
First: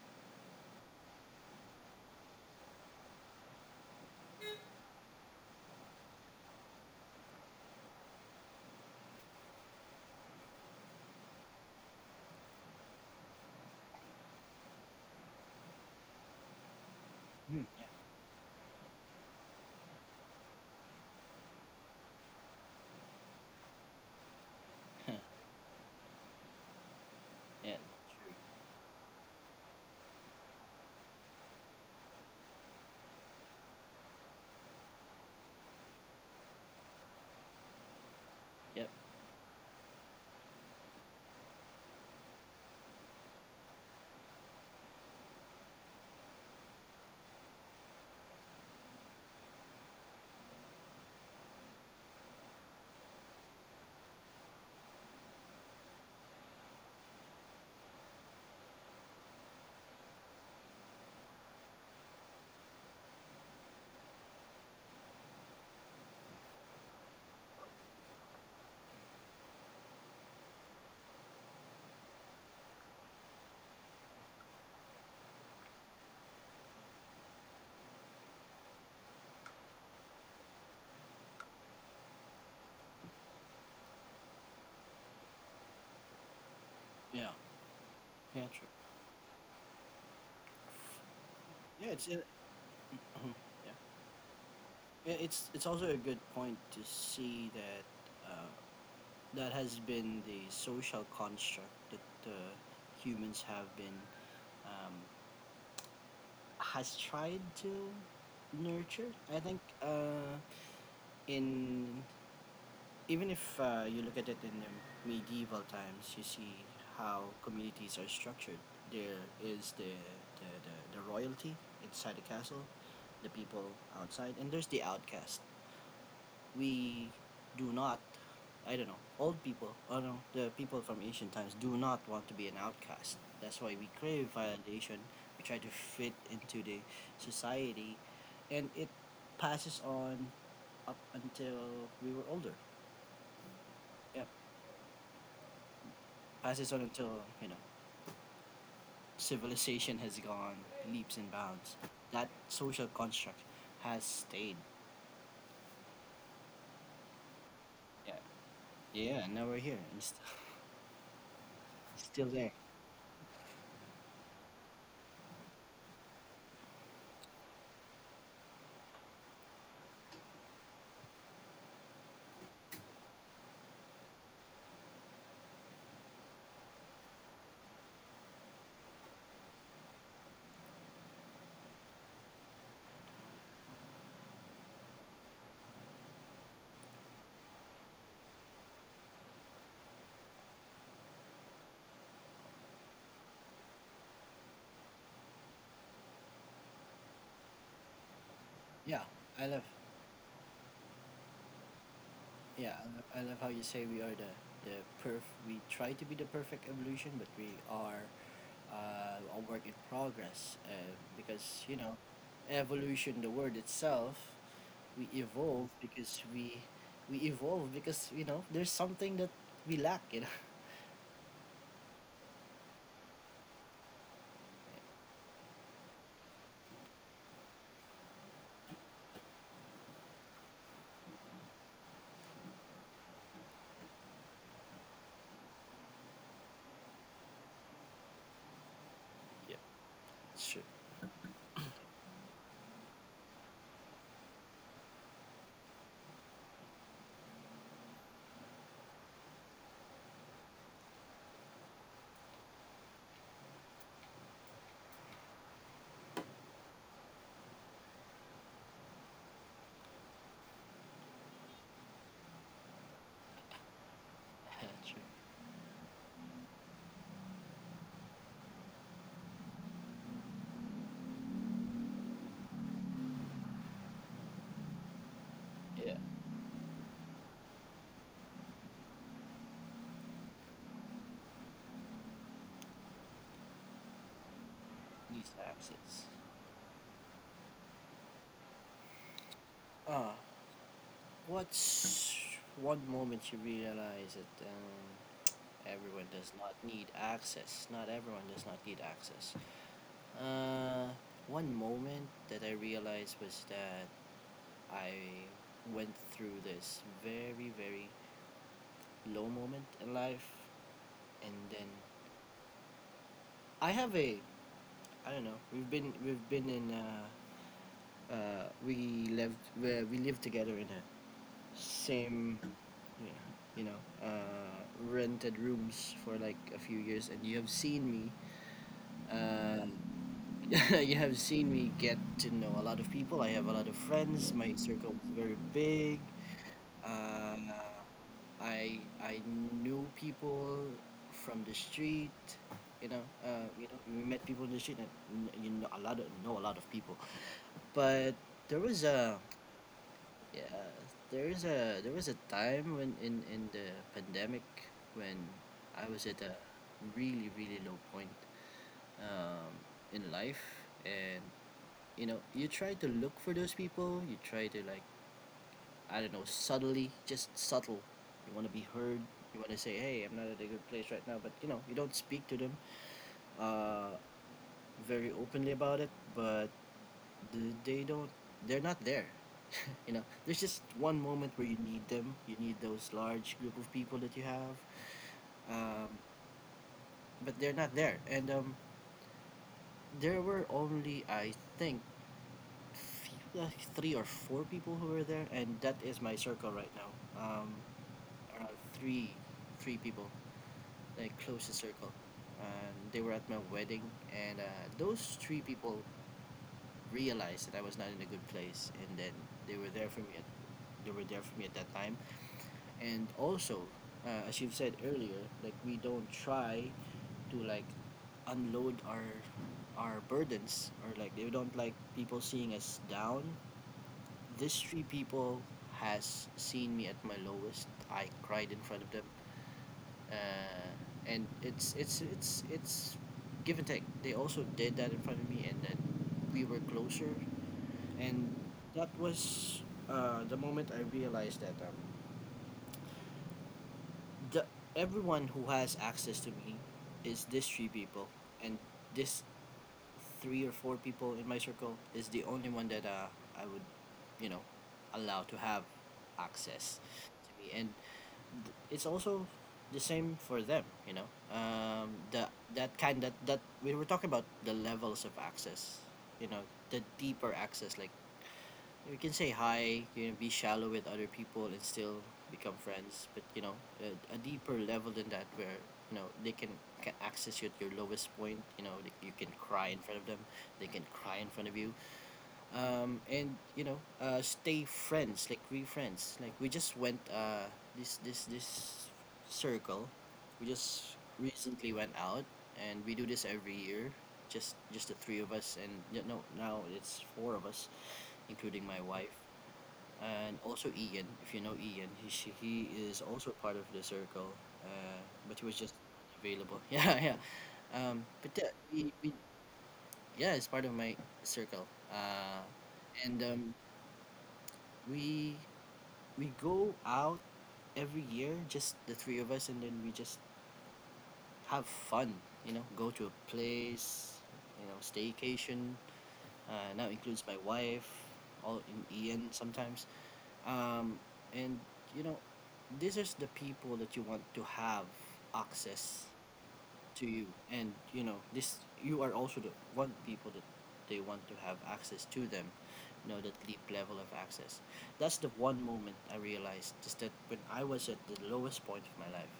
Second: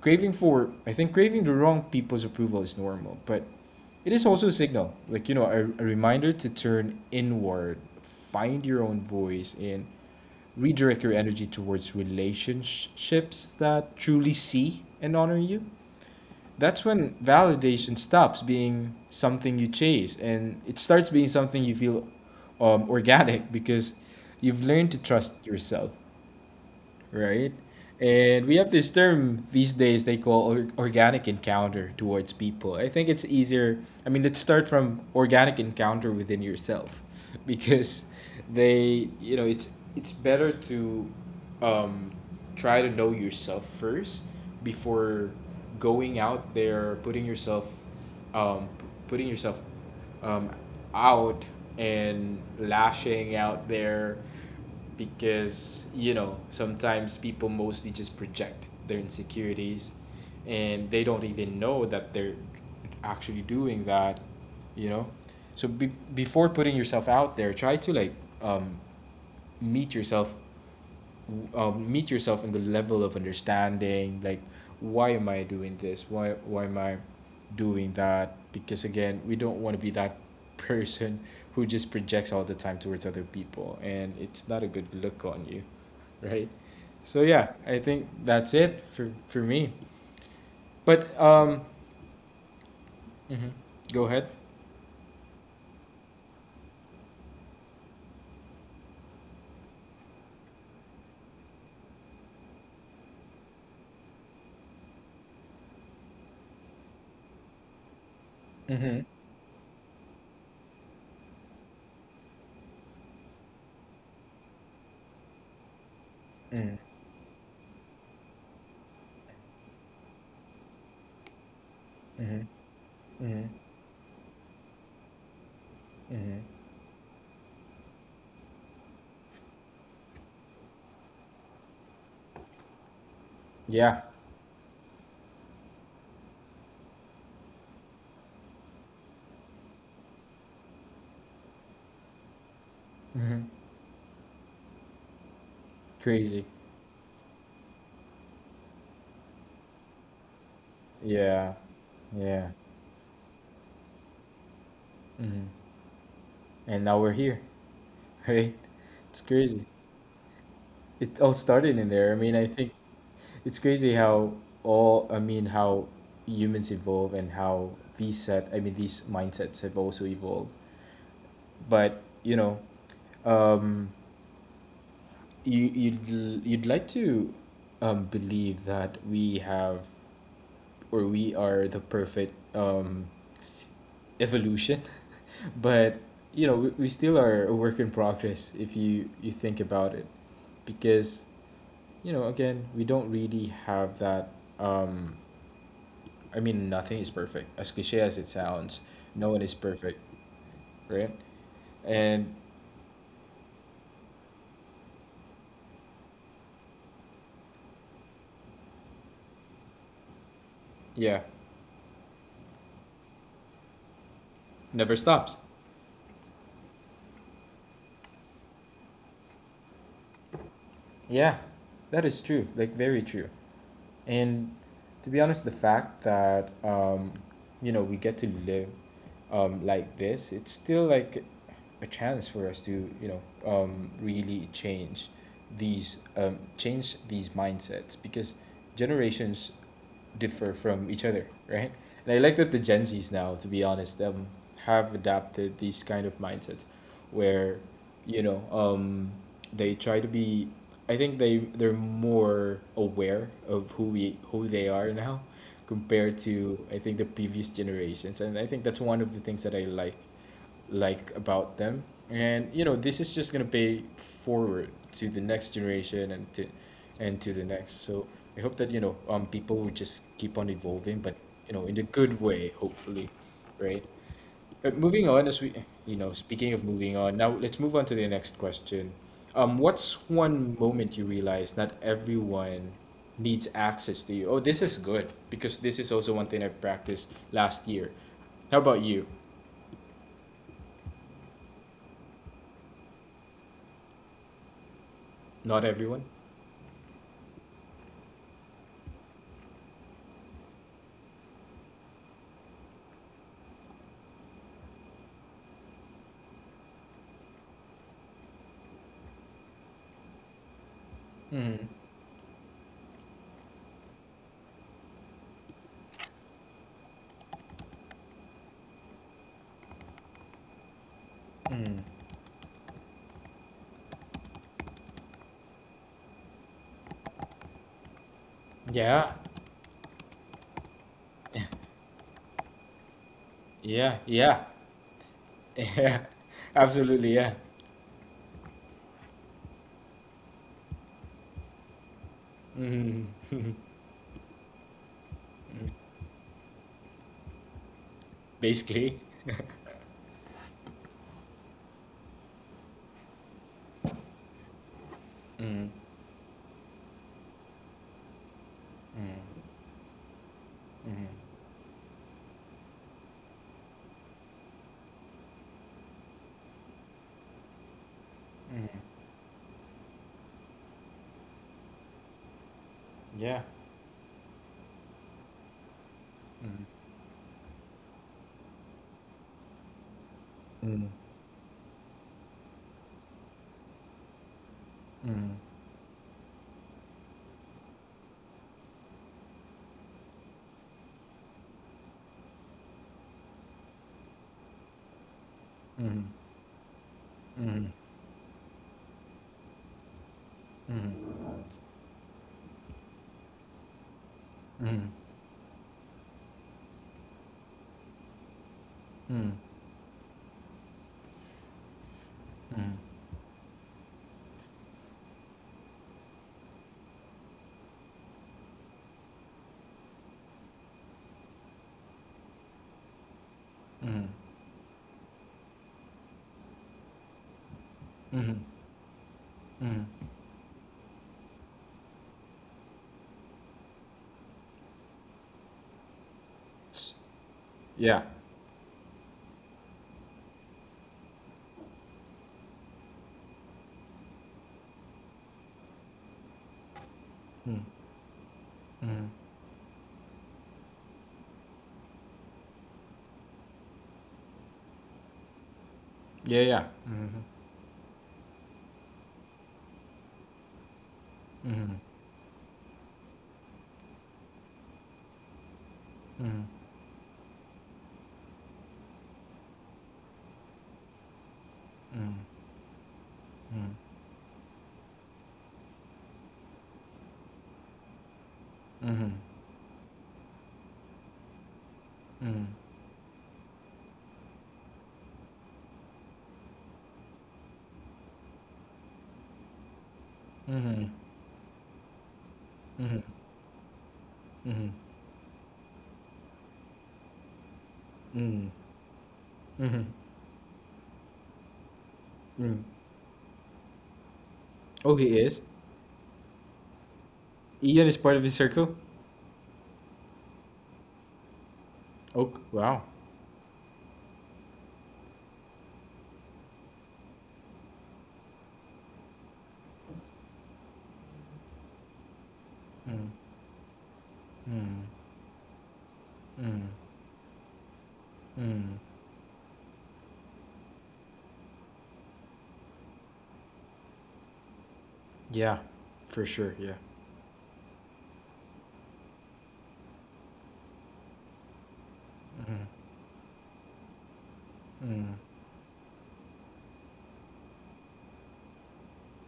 Craving for, I think, craving the wrong people's approval is normal, but it is also a signal, like, you know, a reminder to turn inward, find your own voice, and redirect your energy towards relationships that truly see and honor you. That's when Mm. Validation stops being something you chase and it starts being something you feel, organic, because you've learned to Yeah. trust yourself, right? Yeah. True. And we have this term these days they call organic encounter towards people. I think it's easier. I mean, let's start from organic encounter within yourself, because Yep. they, you know, it's better to um, try to know yourself first before going out there, putting yourself, putting yourself um, out and lashing out there, because you know sometimes people mostly just project their insecurities and they don't even know that they're actually doing that, you know. So before putting yourself out there, try to like um, meet yourself, meet yourself in the level of understanding, like why am I doing this, why am I doing that, because again we don't want to be that person who just projects all the time towards other people, and it's not a good look on you, right? So Yeah. yeah, I think Yeah. that's True. it for me. But Yeah. It's it. Mhm. Yeah. go ahead. Yeah, it's also a good point to see that, uh, that has been the social construct that, humans have been, um, has tried to Mm-hmm. nurture. I think, in even if, you look at it in the medieval times, you see Mm-hmm. how communities are structured. There is the royalty inside the Mm-hmm. castle, the Mm-hmm. people outside, and there's the outcast. Mm-hmm. We do not, I don't know, old people, or no, the people from ancient times do not want to be an outcast. That's why we Yeah. crave validation. We try to fit into the society, and it passes on up until we were older. Mm-hmm. Yeah, Crazy. passes on until, you know, civilization has gone leaps and Yeah. bounds. That Yeah. social construct has stayed. Mm-hmm. And now we're here. Right? It's Yeah, now we're crazy. here and It all started in there. I still mean, I there. think it's crazy how all, I mean, how humans evolve and how these set, I mean, these mindsets have also evolved. But, you know, um, you'd like to believe that we have or we are the perfect evolution. But, you know, we still are a work in progress if you think about it. Because you know, again, we don't really have that. Um, I mean, nothing is perfect, as cliche as it sounds. Yeah, No one I is love. perfect, right? And Yeah, I love how you say we are the the perf. We try to be the perfect evolution, but we are a work in progress. Yeah, Because evolution, the word itself, never we stops. evolve because we we evolve because there's something that we lack. Yeah, that is true. Like, very true. And to be honest, the fact that, you know, we get to live like this, it's still like a chance for us to, you know, really change change these mindsets because generations Yeah, differ sure. from each other, right? And I like that the Gen Zs now, to be honest, have adapted these kind of mindsets where, you know, they try to be. I think they're more aware of who they are now, compared to I think the previous generations, and I think that's one of the things that I like about them. And you know, this is just gonna pay forward Hatcher. to the next generation and to the next. So I hope that you know people would just keep on evolving, but you know, in a good way, hopefully, right? But moving on, as we Yeah, you know, speaking of moving on, now let's move on to the next question. What's one moment you realize not everyone needs access to you? Oh, this is good these because this is axes. also one thing I practiced last year. How about you? Ah, what's one moment you realize that Not everyone? everyone does not need access? Not everyone does not need access. Uh, One moment that I realized was that I went through this very, very low moment in life, and Mm, then I have a I don't know. We've been in we lived where we lived together in a mm. same yeah, you know, uh, rented rooms for like a few years, and you have seen me. Yeah, Uh, you have seen me get to know a lot of people. I have a lot of yeah, friends. yeah, My circle is very yeah, big. absolutely, yeah. Uh, I knew people from the street. Mm, We met people in the street, and you know a lot of know a lot of people. But there was basically, a Yeah, there was a time when in the pandemic when mm, I was at a really really low point um, in life, and you try to look for those people. You try to like I don't know subtly, just subtle. You want to be heard. You want to say, hey, I'm not at a good place right now, but you don't speak to them yeah. uh, very openly about it, but Mm, th- they don't they're not there. You know there's just mm, one moment where you need those large group of people that you have, mm, um, but they're not there, and there were only I think few, like three or four people who were there, and that is mm, my circle right now. um, mm, around three three people, like mm, closest circle, and they were at my wedding. And mm, mm, those three people realized that I was not in a good place, and then they were there for me at, they were there for me at that time. And also, as you've said earlier, like we don't try to like unload our burdens, or like they don't like people seeing us down. mm, mm, This three people has seen me at my lowest. I mm, cried in front of them. mm. uh, and it's give and take. They also did that in front of me, and then we were S- closer. Yeah, And that was the moment I realized that, the everyone who has access to me is these three people. And this three or four people in my circle is the only one that I would, you know, allow to have yeah, yeah. access Mhm, to me. And it's also the same for them. You know, mhm, the That kind that we were talking about, the levels of access. You know, mhm, the deeper access, like you can say hi, you know, be shallow with other people and still mhm, become friends. But you know, a deeper level than that, where you know can access you at your lowest point. You know, they, mhm, you can cry in front of them, they can cry in front of you, mhm, and you know, stay friends. Like we just went this circle. We mhm, just recently went out, and we do this every year. Just the three of us, and you know, now it's four of us, including my wife mhm, and also Ian. If you know Ian, mhm. he is also part of the circle. Oh, uh, he but is? he was just available. Yeah, yeah. Ian is part of But the yeah, circle? Yeah, it's part of my circle. Oh, wow. And we we go out every year, just the three of us, and then we just have fun. You know, go to Mm, a place. You know, mm, staycation. Now includes my wife, all mm. in Ian sometimes. Um, and you know, these is the people that you want to have Yeah, access for sure, yeah. to you. And you know, this you are also the one people that they want to have access to them. You know that deep level of access. That's the one moment I realized is that when I was at the lowest point of my life,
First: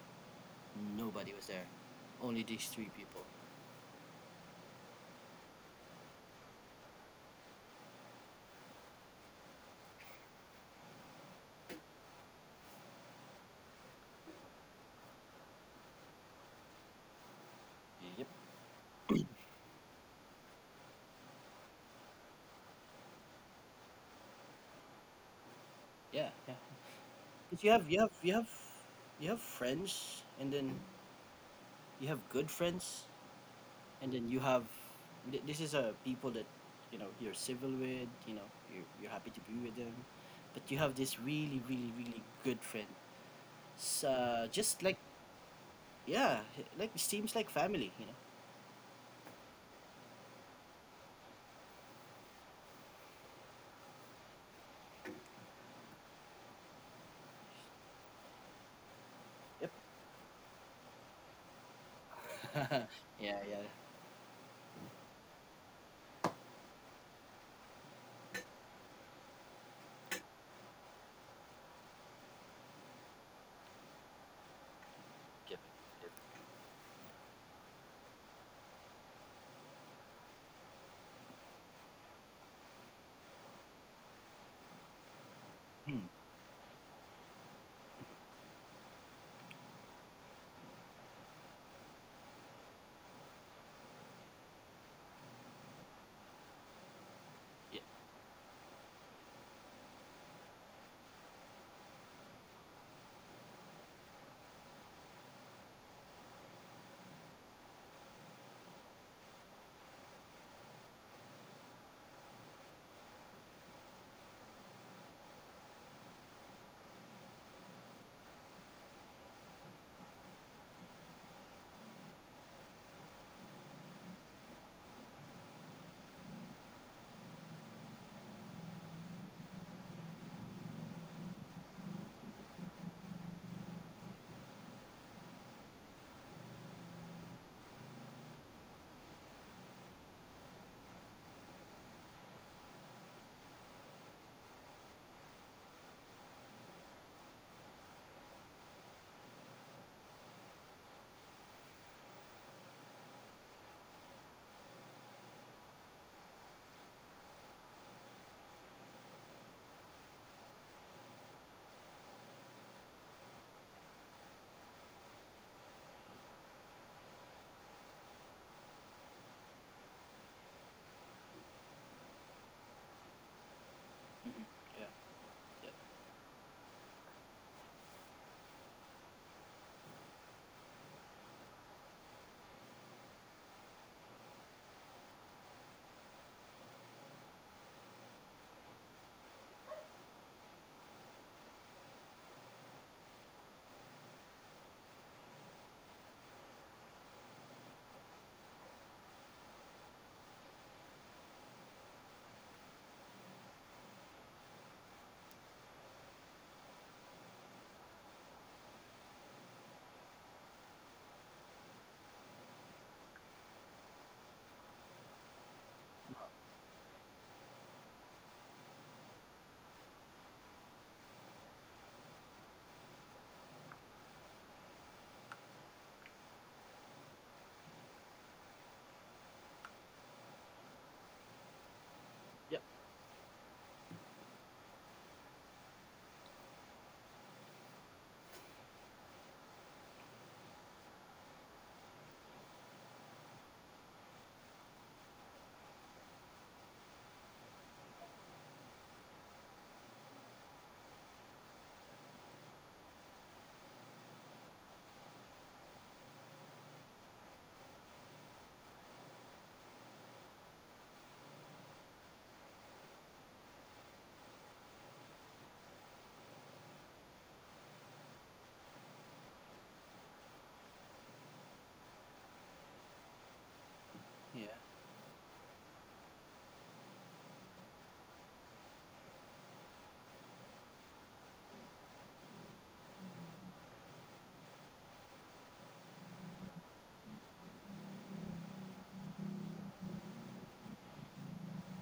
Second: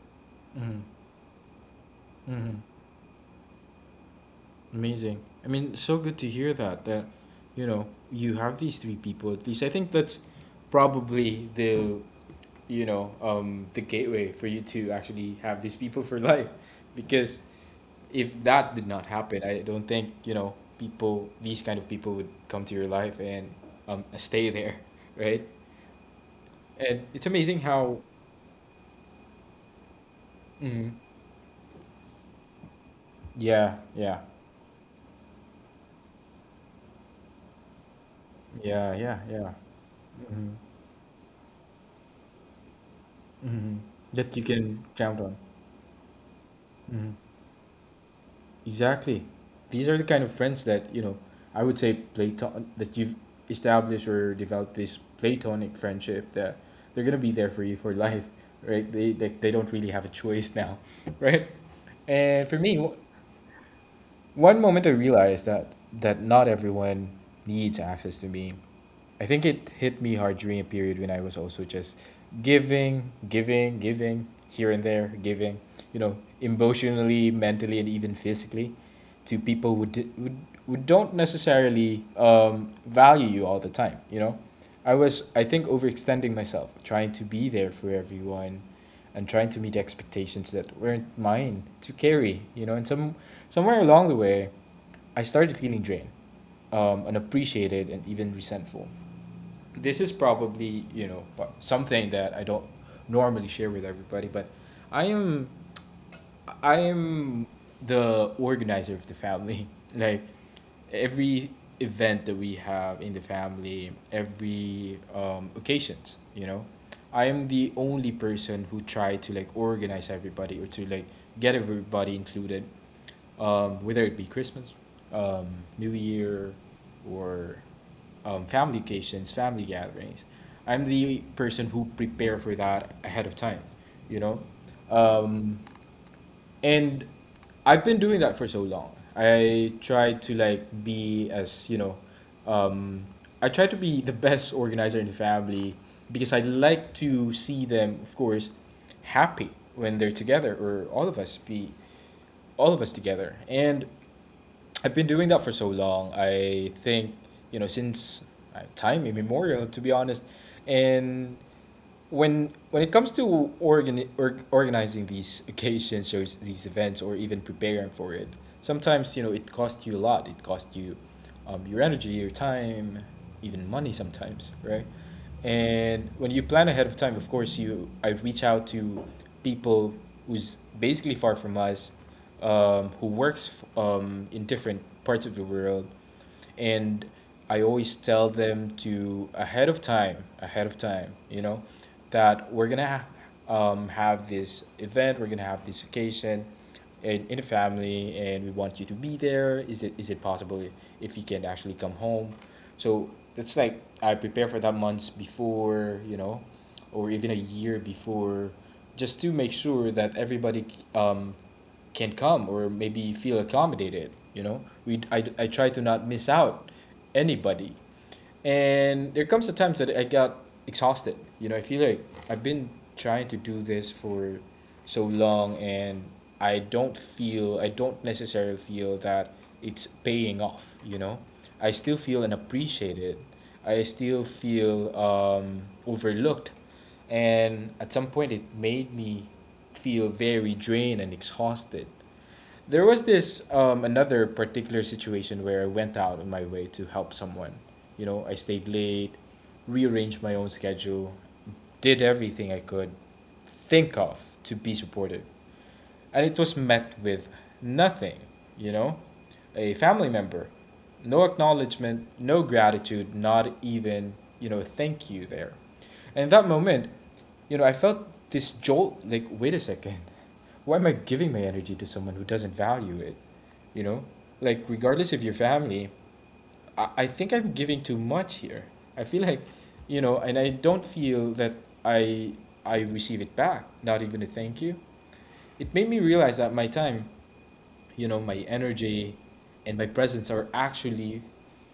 nobody was there, only these three people. Amazing. I mean, so good to hear that you know you have these three people at least. I think that's probably the you know the gateway for you to actually have these people for life, because Yep. if that did not happen, I don't think you know people these kind of people would come to your life and stay there, right? Yeah, yeah. And it's amazing 'Cause how you have friends, and then Mhm. you have good friends, Yeah, and yeah, then you have this is a people that you know you're civil with. You know yeah, you're yeah, happy to yeah. be with them. But you have this really really really good friend. Hmm, that you Just can like count on. yeah, like it seems like family, you know. Exactly. These are the kind of friends that, you know, I would say platon that you've established or developed this platonic friendship that they're gonna be there for you for life, right? They don't Yep. really have a choice now, right? And for me, Yeah, yeah. one moment I realized that not everyone needs access to me. I think it hit me hard during a period when I was also just giving, giving, giving here and there, giving, Yep. you Yep. know, emotionally, mentally, and even physically to people who don't necessarily value you all the time. You know, I was I think Hmm. overextending myself trying to be there for everyone and trying to meet expectations that weren't mine to carry, you know, and somewhere along the way I started feeling drained, Yeah, unappreciated and even resentful. This is probably you know something that I don't normally share with everybody but i am I am the organizer of the family. Like every event that we have in the family, every occasions, you know, I am the only person who try to like organize everybody or to like get everybody included, whether it be Christmas, um, New Year, or family occasions, family gatherings. I'm the person who prepare for that ahead of time, you know, and I've been doing that for so long. I try to like be as you know, um, I try to be the best organizer in the family because I like to see them, of course, happy when they're together or all of us together. And I've been doing that for so long. I think, you know, since time immemorial, to be honest. And when it comes to organizing these occasions or these events or even preparing for it, sometimes you know it costs you a lot it costs you your energy, your time, even money sometimes, yeah, right? yeah. And when you plan ahead of time, of course you I reach out to people who's basically far from us, who in different parts of the world. And I always tell them to ahead of time, you know, that we're gonna have this event, we're gonna have this occasion, in the family, and we want you to be there. Is it possible if you can actually come home? So it's like I prepare for that months before, you know, or even a year before, just to make sure that everybody um, can come or maybe feel accommodated. You know, we I try to not miss out anybody. And there comes a times that I got exhausted. You know, I feel like I've been trying to do this for so long and I don't necessarily feel that it's paying off, you know. I still feel Yep. unappreciated, I still feel overlooked, and at some point it made me feel very drained and exhausted. There was this another particular situation where I went out of my way to help someone. You know, I stayed late, rearranged my own schedule, did everything I could think of to be supportive, and it was met with nothing, you know? A family member, no acknowledgement, no gratitude, not even, you know, thank you there. And in that moment, you know, I felt this jolt like, wait a second, why am I giving my energy to someone who doesn't value it? You know, Yeah. like, regardless of your family, I think I'm giving too much here. I feel like, you know, and I don't feel that I I receive it back, not even a thank you. It made me realize that my time, you know, my energy and my presence are actually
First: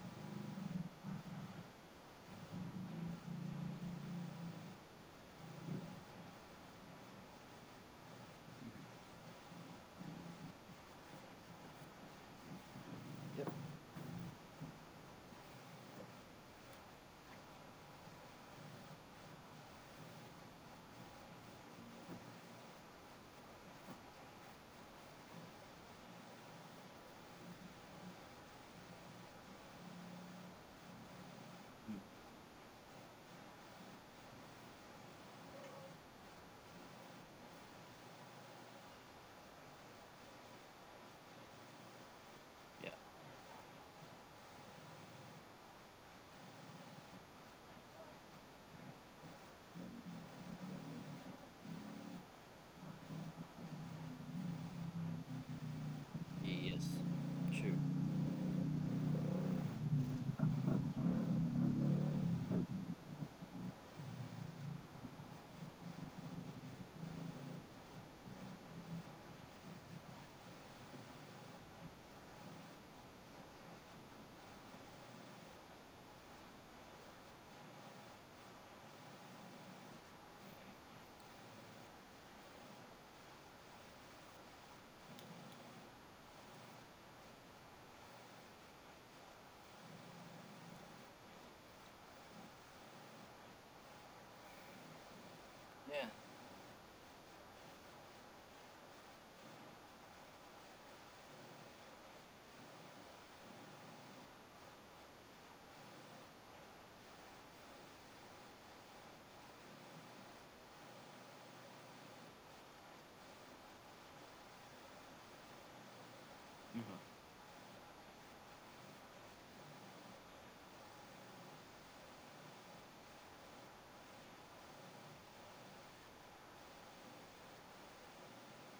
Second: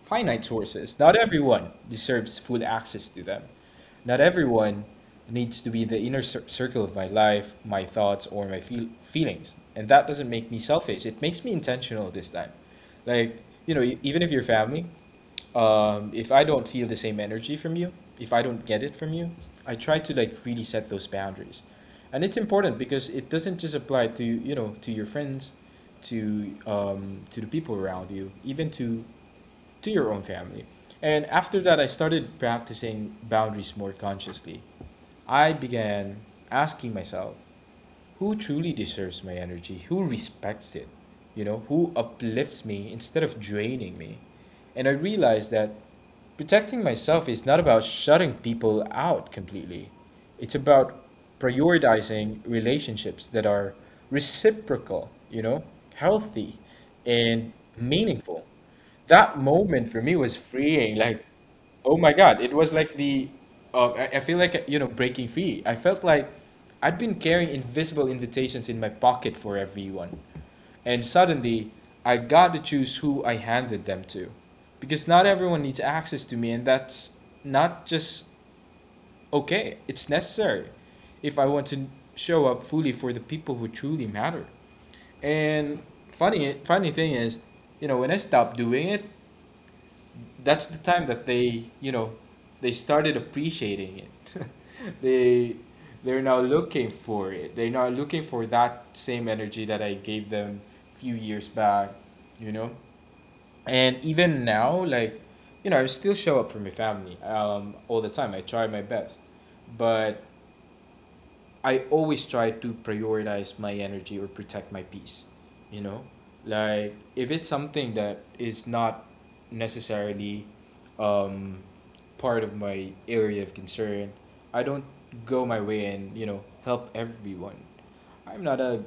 finite sources. Not everyone deserves full access to them. Not everyone needs to be the inner circle of my life, my thoughts, or my feelings. And that doesn't make me selfish. It makes me intentional this time. Like, Yep. you know, even if you're family, if I don't feel the same energy from you, if I don't get it from you, I try to like really set those boundaries. And it's important because it doesn't just apply to, you know, to your friends, to the people around you, even to your own family. And after that, I Hmm. started practicing boundaries more consciously. I began asking myself, who truly deserves my energy, who respects it, you know, who uplifts me Yeah. instead of draining me. And I realized that protecting myself is not about shutting people out completely, it's about prioritizing relationships that are reciprocal, you know, healthy Yes. and Sure. meaningful. That moment for me was freeing. Like, oh my God, it was like the I feel like you know breaking free. I felt like I'd been carrying invisible invitations in my pocket for everyone. And suddenly, I got to choose who I handed them to. Because not everyone needs access to me, and that's not just okay, it's necessary if I want to show up fully for the people who truly matter. And funny thing is, you know, when I stopped doing it, that's the time that they you know they started appreciating it. they Yeah. they're now looking for it, they're now looking for that same energy that I gave them a few years back, you know. And even now like you know I still show up for my family, all the time I try my best, but I always try to prioritize my energy or protect my peace, you know? Like Mhm. if it's something that is not necessarily um part of my area of concern, I don't go my way and, you know, help everyone. I'm not a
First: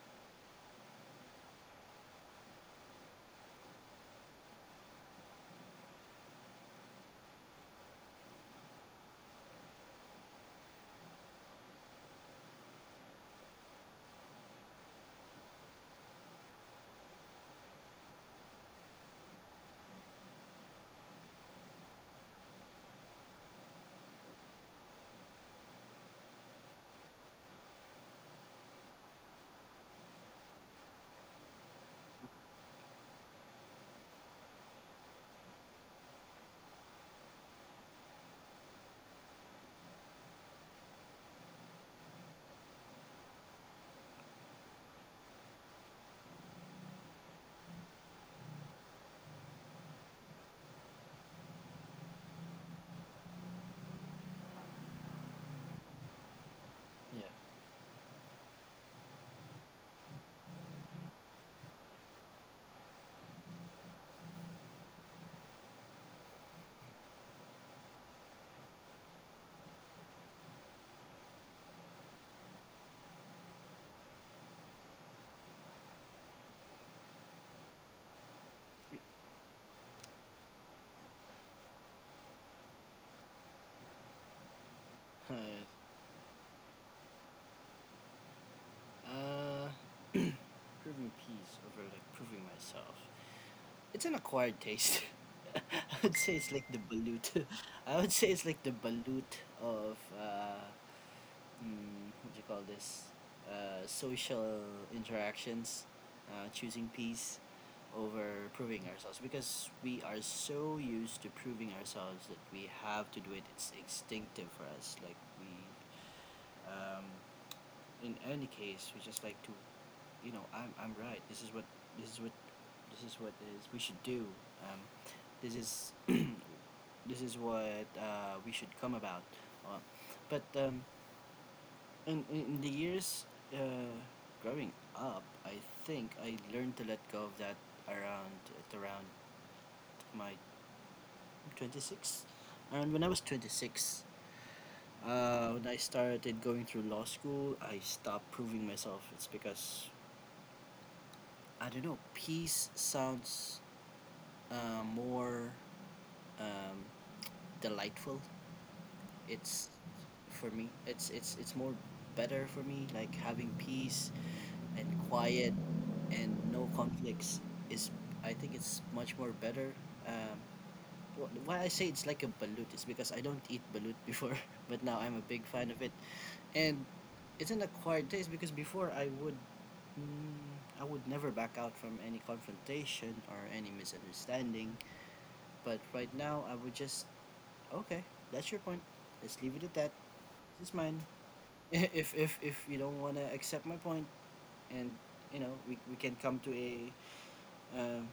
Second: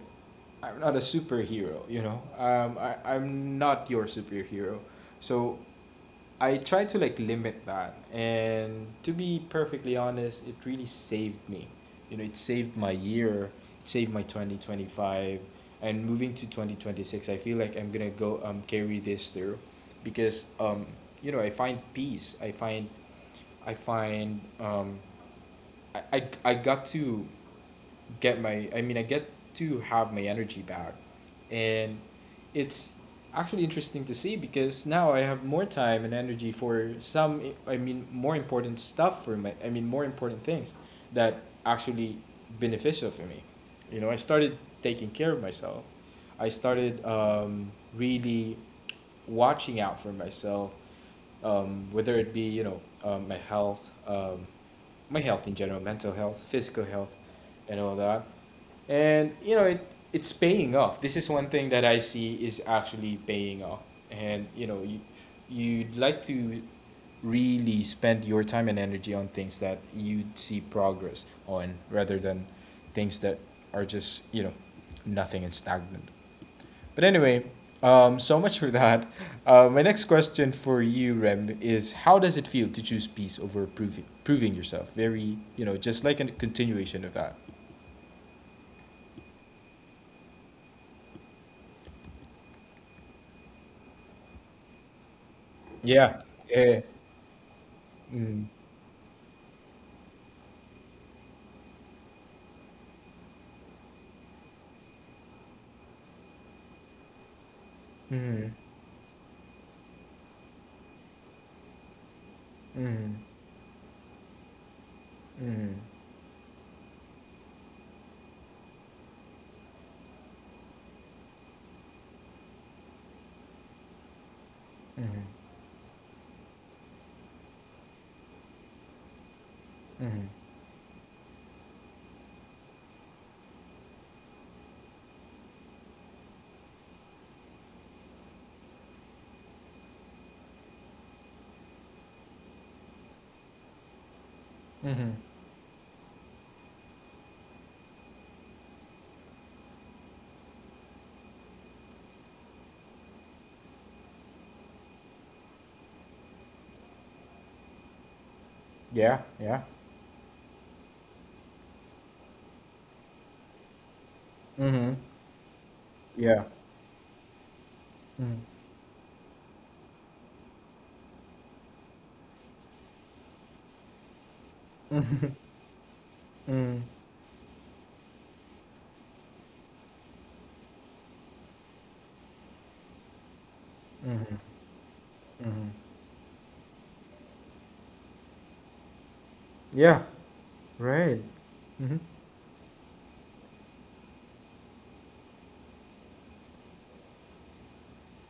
I'm not a superhero, you know. I'm not your superhero. So I try to like limit that. And to be perfectly honest, it really saved me. You know, it saved my year, it saved my 2025. And moving to 2026, I feel like I'm going to go carry this through because you know, I find peace. I find um I got to get my I mean I get to have my energy back. And it's actually interesting to see because now I have more time and energy for some I mean more important stuff for my I mean more important things that actually beneficial for me. You know, I started taking care of myself. I started really watching out for myself, whether it be my health in general, mental health, physical health, Yeah. and all that. And you know, it's paying off. This is one thing that I see is actually paying off. And you know, you, you'd like to really spend your time and energy on things that you see progress on, rather than things that are just nothing and stagnant. But anyway, so much for that. My next question for you, Rem, is how does it feel to choose peace over proving yourself? uh, Very, you know, just like a continuation of that. uh proving peace over like proving myself. It's an acquired taste. I Yeah, would say it's like yeah. the balut. I would say it's like the balut of mm, what do you call this? Social interactions, choosing peace Mhm. over proving ourselves, because we are so used to proving ourselves that we have Mhm. to do it. It's instinctive for us. Like we, Mhm. um, in any case, we just like to, you know, I'm right. This is what this is what is we should do. Um, Mhm. this is this is what we should come about. Uh, Mhm. but in the years, uh, growing up, I think I learned to let go of that around at around my 26. And when I was 26, Mhm. When I started going through law school, I stopped proving myself. It's because I don't know. Peace sounds uh, more, um, delightful. Yeah, yeah. It's for me. It's more better for me. Like having peace Mhm. and quiet Yeah. and no conflicts is. Mhm. I think it's much more better. Um, why I say it's like a balut is because I don't eat balut before, but now I'm a big fan of it. Mhm. And it's an acquired taste because before I would, mm, I would never back out from any confrontation or any Mhm. misunderstanding. Mhm. But right now, I would just okay. That's your point. Let's leave it Yeah, at that. This is right. mine. Mhm. If you don't wanna accept my point, and you know we can come to a uh,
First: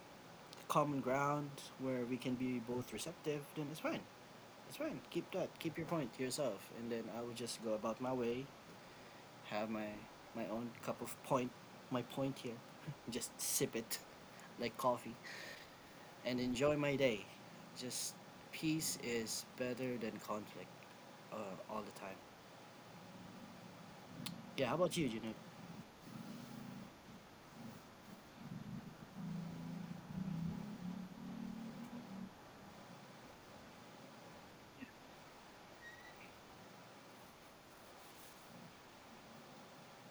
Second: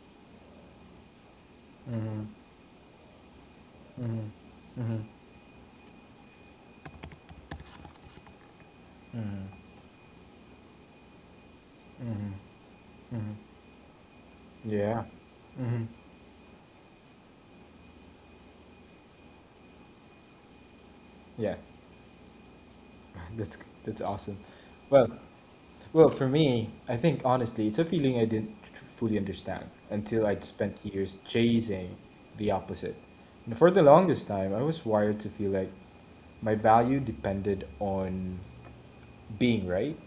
common ground where we Mhm. can be both receptive, then it's fine. Mhm. It's fine. Mhm. Keep that. Keep your point to yourself, and then I will just go about my way, Mhm. have my own cup of point, my point Mhm. here, just Mhm. sip it like Yeah. coffee Mhm. and enjoy my day. Just peace is better than conflict Yeah. all the time. That's that's awesome. Yeah, how about you, Well, Junaid? Well, for me, I think honestly, it's a feeling I didn't fully understand until I'd spent years chasing the opposite. And for the longest time, I was wired to feel like my value depended on being right,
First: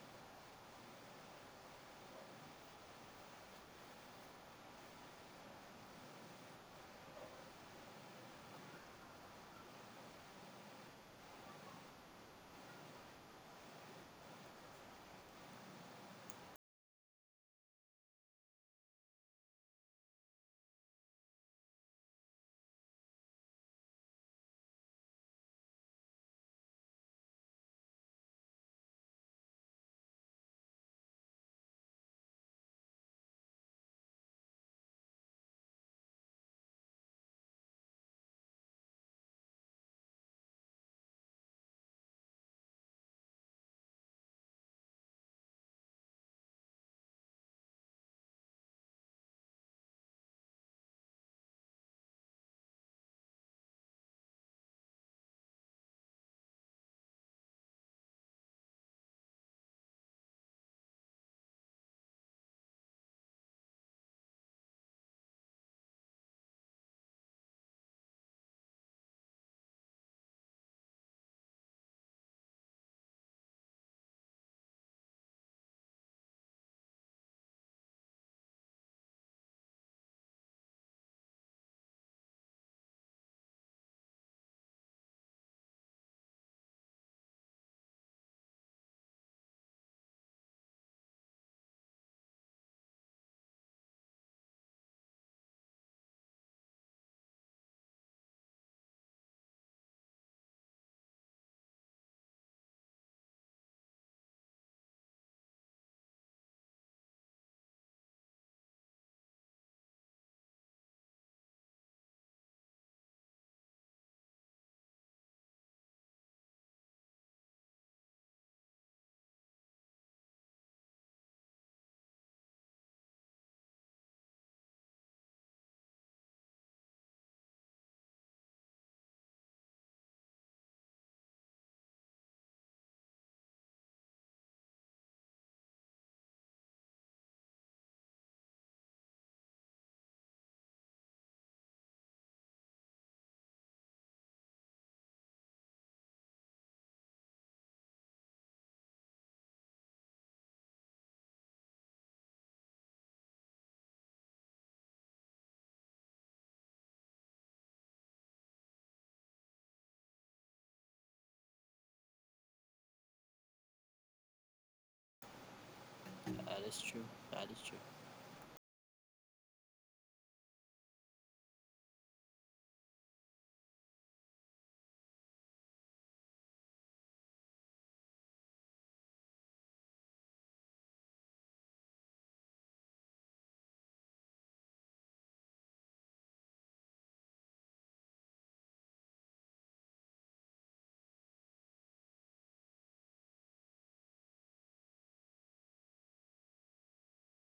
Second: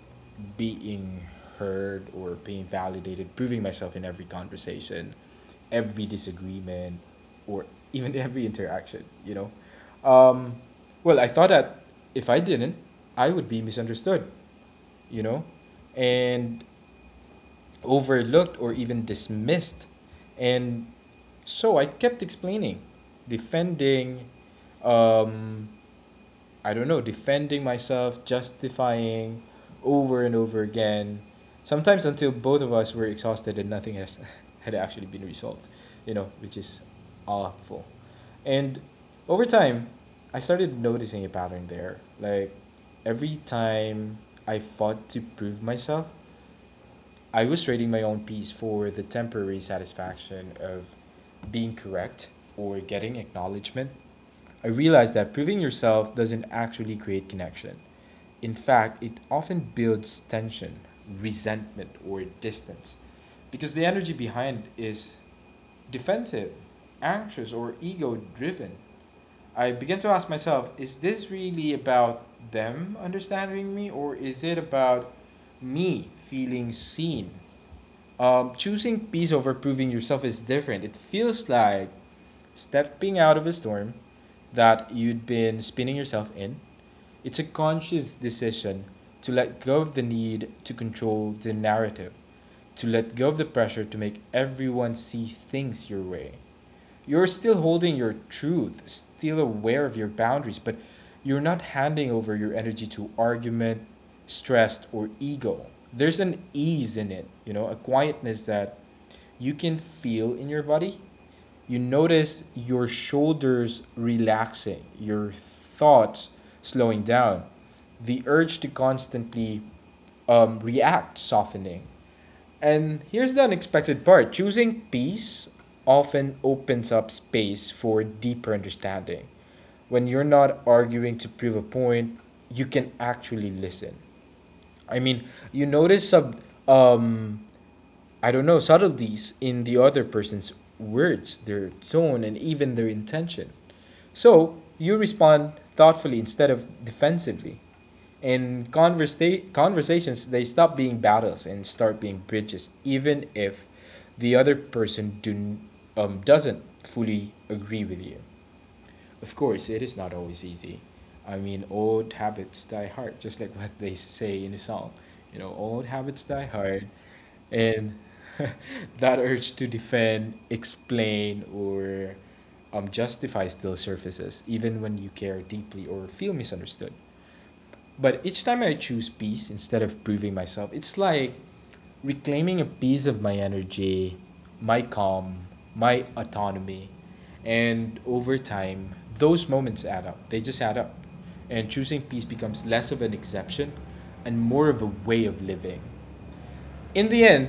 being heard, or being validated, proving myself in every conversation, every disagreement, or even every interaction, you know? Um, well, I thought that if I didn't, I would be misunderstood, you know? And overlooked or even dismissed. And so I kept explaining, defending, um, I don't know, defending myself, justifying over and over again, sometimes until both of us were exhausted and nothing has, had actually been resolved, you know, which is awful. And over time, I started noticing a pattern there. Like every time I fought to prove myself, I was writing my own piece for the temporary satisfaction of being correct or getting acknowledgement. I realized that proving yourself doesn't actually create connection. In fact, it often builds tension, resentment, or distance because the energy behind is defensive, anxious, or ego driven. I began to ask myself, is this really about them understanding me, or is it about me feeling seen? Choosing peace over proving yourself is different. It feels like stepping out of a storm that you'd been spinning yourself in. It's a conscious decision to let go of the need to control the narrative, to let go of the pressure to make everyone see things your way. You're still holding your truth, still aware of your boundaries, but you're not handing over your energy to argument, stress, or ego. There's an ease in it, you know, a quietness that you can feel in your body. You notice your shoulders relaxing, your thoughts slowing down, the urge to constantly react softening. And here's the unexpected part: choosing peace often opens up space for deeper understanding. When you're not arguing to prove a point, you can actually listen. I mean, you notice sub um I don't know, subtleties in the other person's words, their tone, and even their intention. So you respond thoughtfully instead of defensively. In conversations, they stop being battles and start being bridges, even if the other person doesn't fully agree with you. Of course, it is not always easy. I mean, old habits die hard, just like what they say in the song. You know, old habits die That is hard, true. That is true. and that urge to defend, explain, or justify still surfaces, even when you care deeply or feel misunderstood. But each time I choose peace instead of proving myself, it's like reclaiming a piece of my energy, my calm, my autonomy. And over time, those moments add up. They just add up. And choosing peace becomes less of an exception and more of a way of living. In the end,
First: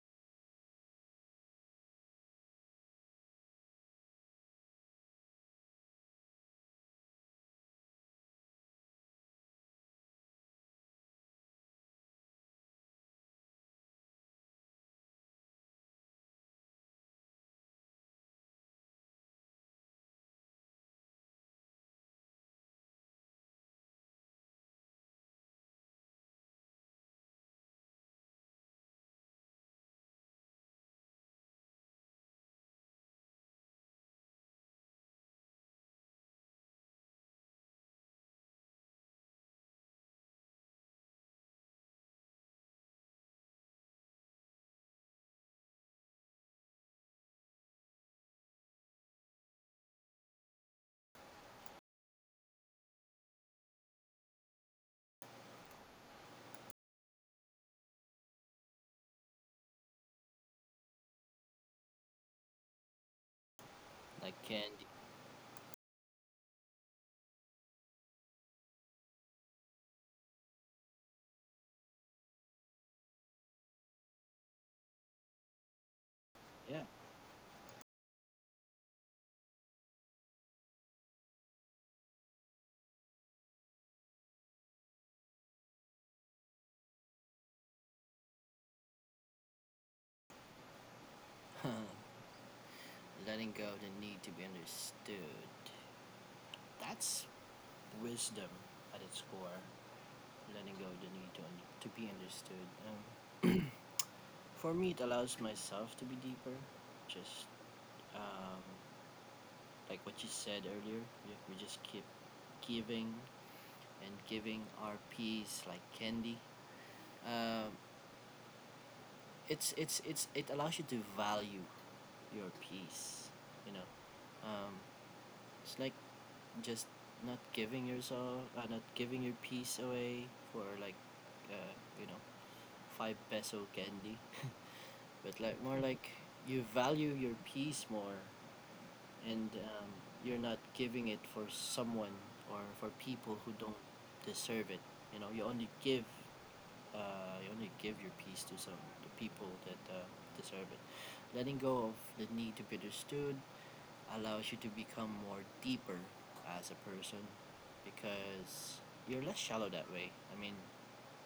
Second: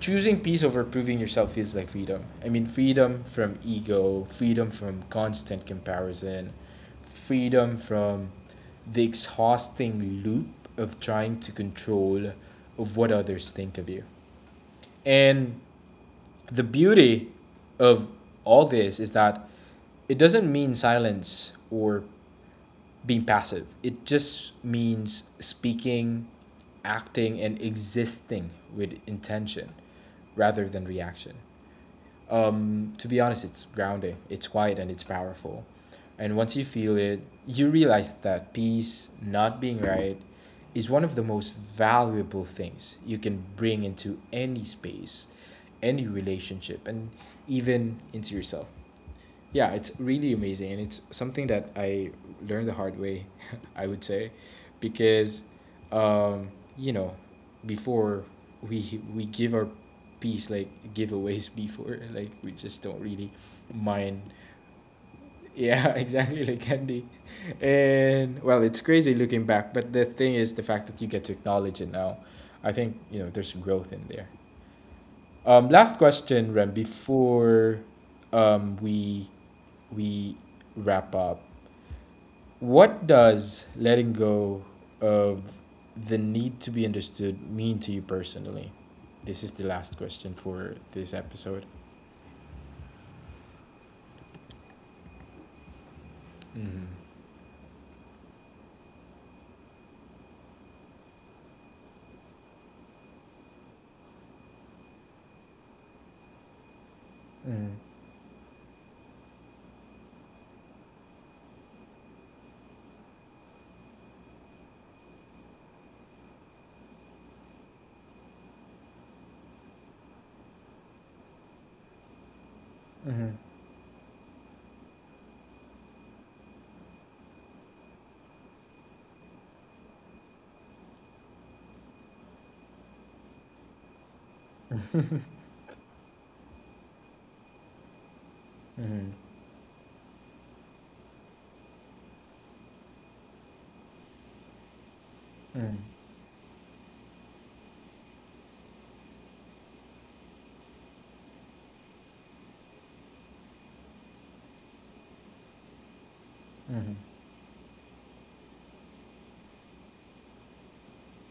choosing peace over proving yourself feels like freedom. I mean, freedom from ego, freedom from constant comparison, freedom from the exhausting loop of trying to control of what others think of you. And the beauty of all this is that it doesn't mean silence or being passive. It just means speaking, acting, and existing with intention rather than reaction. To be honest, it's grounding, it's quiet, and it's powerful. And once you feel it, you realize that peace, not being right, is one of the most valuable things you can bring into any space, any relationship, and even into yourself. Yeah, it's really amazing, and it's something that I learned the hard way, I would say, because um you know, before, we give our piece like giveaways before, like we just don't really mind. Like candy. Yeah, exactly, like candy. And well, it's crazy looking back, but the thing is the fact that you get to acknowledge it now, I think, you know, there's some growth in there. Last question, Rem, Yeah, before um we we wrap up, what does letting go of the need to be understood mean to you personally? This is the last question for this episode. letting go the need to be understood. Mm-hmm. That's wisdom at its core. Letting go the need to to be understood. For me, it allows myself to be deeper. Just um, like what you said earlier, we just keep giving and giving our peace like candy. Um, it allows you to value your Mm-hmm. peace, you know. um, it's like just not giving yourself, not giving your peace away for like, uh, you know, five peso candy. But like more like you value your peace more. Mm-hmm. And you're not giving it for someone or for people who don't deserve it. You know, you only give your peace to some the people that deserve it. Letting go of the need to be understood allows you to become more deeper as Mm-hmm. a Mm-hmm. person because you're less shallow that way. I mean,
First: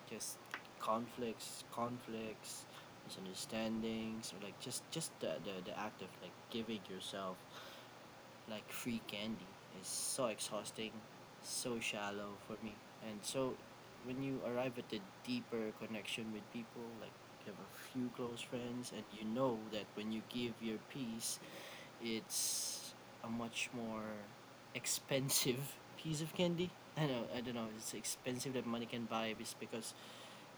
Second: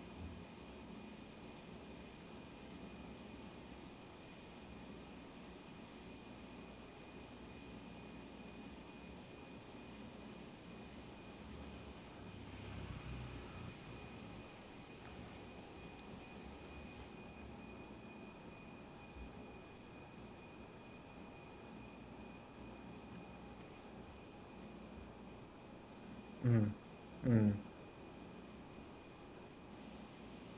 just conflicts, misunderstandings, or like just the act of like giving yourself like free candy is so exhausting, so shallow for me. And so when you arrive at a deeper connection with people, like you have a few close friends and you know that when you give your piece, it's a much more expensive piece of candy. I know I Mm-hmm. don't know it's expensive that money can buy just because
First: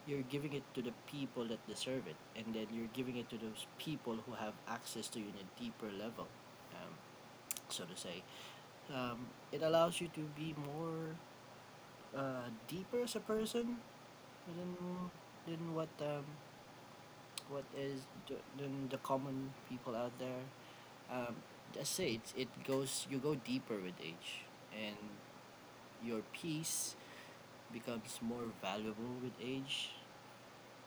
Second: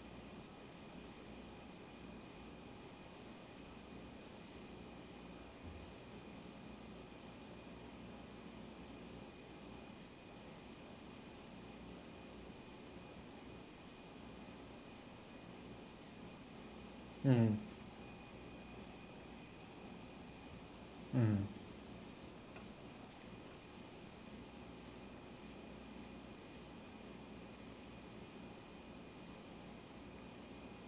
you're giving it to the people that deserve it, and then you're giving it to those people who have access to you in a deeper level, um, so to say. Um, it allows you to be more deeper as a person than than Mm-hmm. Mm-hmm. what is the, than the common people out there. Mm-hmm. Um, Mm-hmm. Us say it's, it goes you go deeper with age, and your peace becomes more valuable with age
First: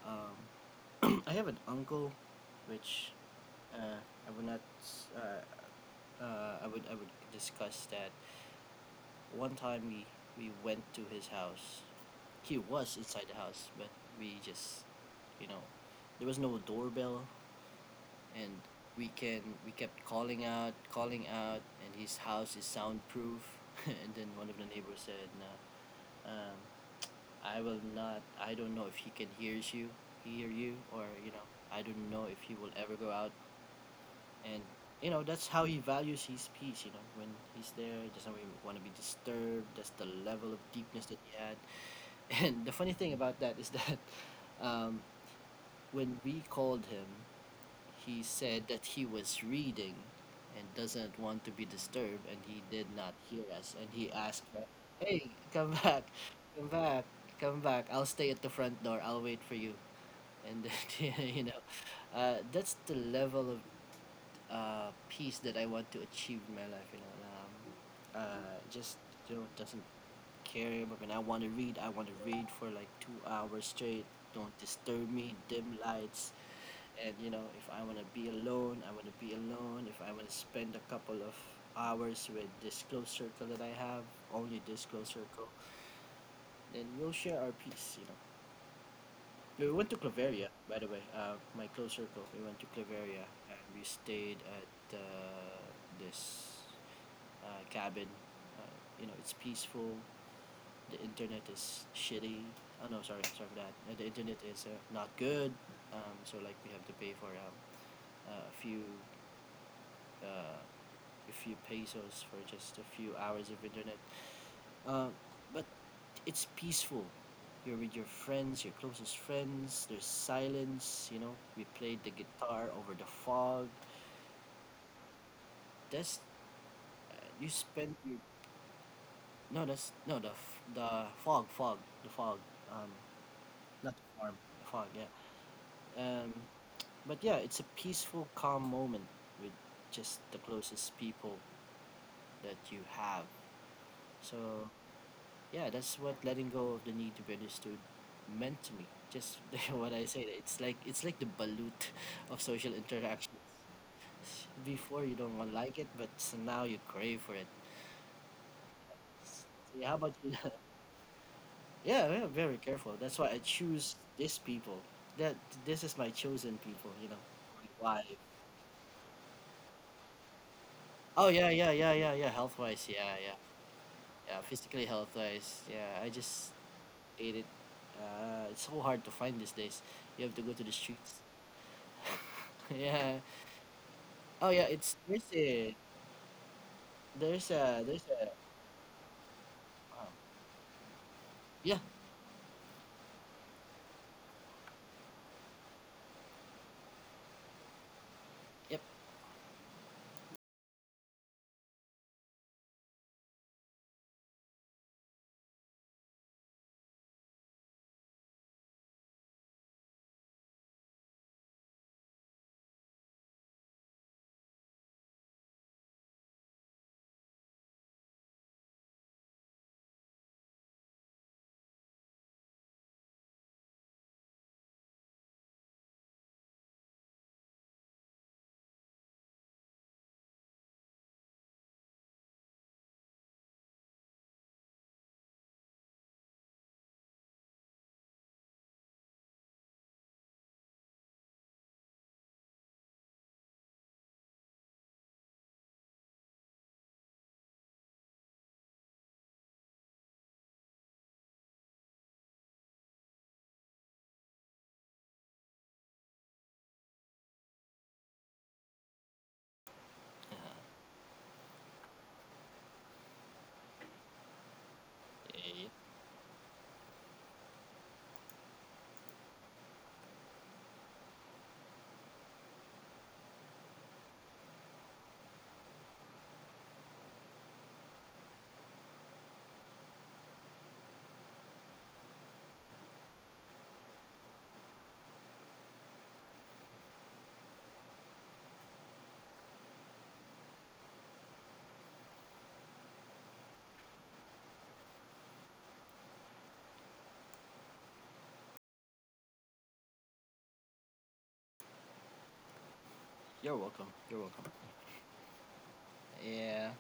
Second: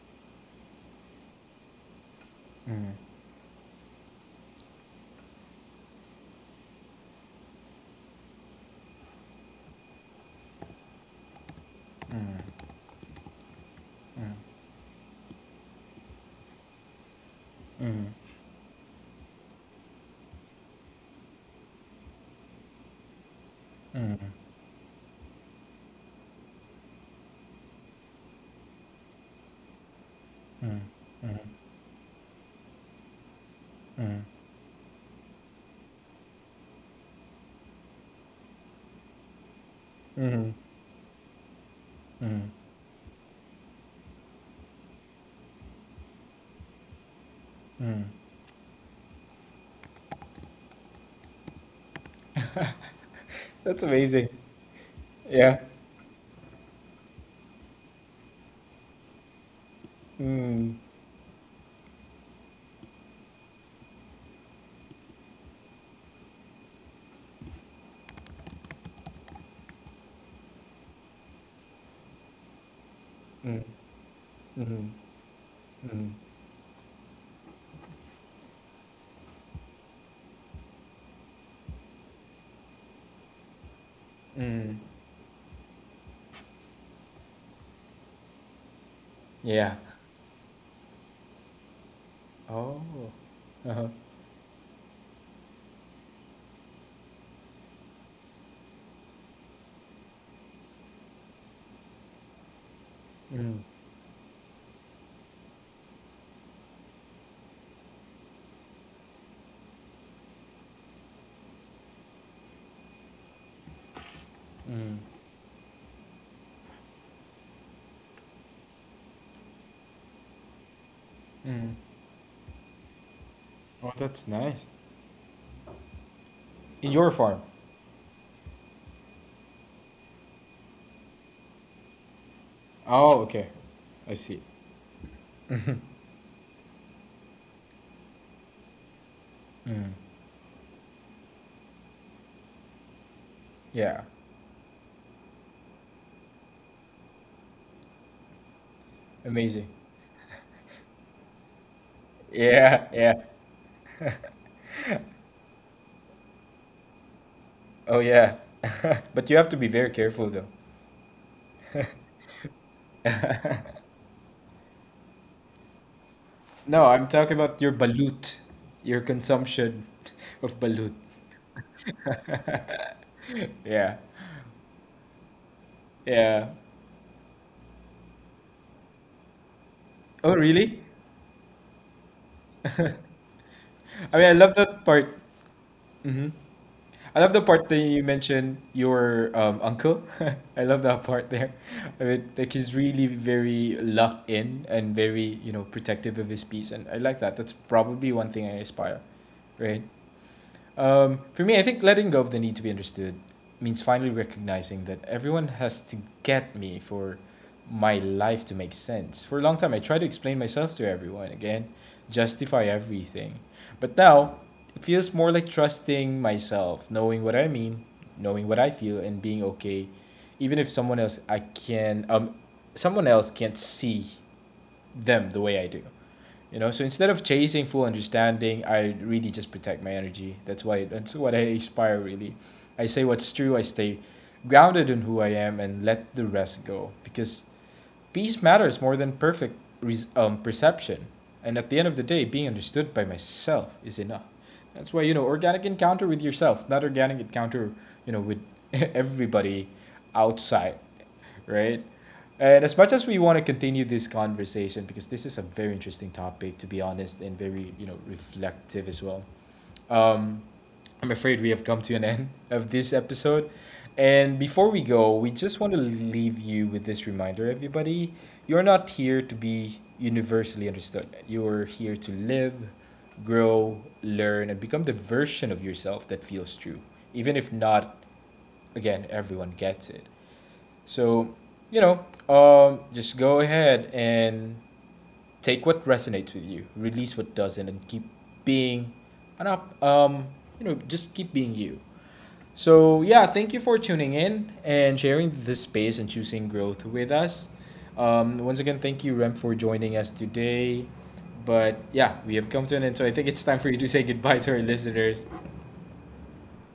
um, I have an uncle, which uh, I would not. Uh, I would discuss that. One time we went to his house. He was inside the house, but we just, you know, there was no doorbell, Mm-hmm. Mm-hmm. and we kept calling out, calling out, and his house is soundproof. And then Mm-hmm. one of the neighbors said, nah, I will not, I don't know if he can hears you, hear you, or I don't know if he will ever go out. And you know that's how he values his peace. You know, when he's there, he doesn't really want to be disturbed. That's the Mm-hmm. level of deepness that he had. Hmm. And the funny thing about that is that um, when we called him, Hmm. he said that he was reading and doesn't want to be disturbed, and he did not hear us. That's And he amazing. asked, hey, Yeah. come back, come back, come back, I'll stay at the front door, I'll wait for you. And Mm-hmm. then that's the level of peace that I want to achieve in my life. You know, just you know doesn't care about. When I want to read, I want to read for like 2 hours straight. Don't Mm-hmm. disturb me, dim Mm. lights. And you know, if I want to be alone, I want to be alone. If I want to spend a couple of hours with this close circle that I have, only Mm. this close circle, then we'll share our peace, you know. We Yeah. went to Claveria, by the way. My close circle, we went to Oh. Claveria and we Uh-huh. stayed at this cabin. uh, you know, it's peaceful. The internet is shitty. Oh no, sorry, sorry for that. Mm. The internet is not good. So like we have to pay for uh, a few uh, a few pesos for just a few hours of internet. Uh, Mm. but it's peaceful. You're with your friends, your closest friends. There's silence. You know, we Mm. played the guitar over the fog. Oh, that's nice. That's In your you farm? spend your, no, that's no the the fog, the fog. Um, Oh, okay. Not the farm, I see. the fog. Yeah. Um, but yeah, it's a peaceful, calm moment with Mm. just the closest people that you have. Yeah. So yeah, that's what letting go of the need to be understood meant to me. Just, Amazing. what I said. It's like, it's like the balut of social Yeah, yeah. interactions. Before you don't want like it, but now you crave for it. Oh yeah. But S- you have to be Yeah, how very about you? careful though. Yeah, yeah, very careful. That's why I choose these people. That This is my chosen people. No, You I'm know, talking about your why? balut, your consumption of balut. Oh yeah, yeah, yeah, yeah, yeah. Health wise, yeah, yeah, Yeah, yeah. Physically health wise, yeah. I just yeah. ate it. It's so hard to find these days. You have to Oh, go to the really? streets. Yeah. I mean, I Oh love yeah. that It's, there's part. a Mm-hmm. I love the there's part a that there's you a mentioned your um, uncle. I love that part there. yeah, I mean, like, he's really very locked in and very, you know, protective of his peace. And I like that. That's probably one thing I yep. aspire, right? For me, I think letting go of the need to be understood means finally recognizing that everyone has to get me for my life to make sense. For a long time, I tried to explain myself to everyone again, justify everything. But now, it feels more like trusting myself, knowing what I mean, knowing what I feel, and being okay, even if someone else can't see them the way I do. You know, so instead of chasing full understanding, I really just protect my energy. That's why, that's what I aspire, really. I say what's true, I stay grounded in who I am, and let the rest go, because peace matters more than perfect perception. And at the end of the day, being understood by myself is enough. That's why, you know, organic encounter with yourself, not organic encounter, you know, with everybody outside, right? And as much as we want to continue this conversation, because this is a very interesting topic, to be honest, and very, you know, reflective as well. Um, I'm afraid we have come to an end of this episode. And before we go, we just eh, want to leave you with this reminder, everybody. You're not here to be universally understood. You're here to live, grow, learn, and become the version of yourself that feels true, even if not, again, everyone gets it. So, you know, just go ahead and take what resonates with you, release what doesn't, and keep being an up. You know, just keep being you. So yeah, thank you for tuning in and sharing this space and choosing growth with us. Once again, thank you, Rem, for joining us today. But yeah, we have come to an end, so I think it's You're time for you welcome. to say You're goodbye welcome. to our listeners. Yeah.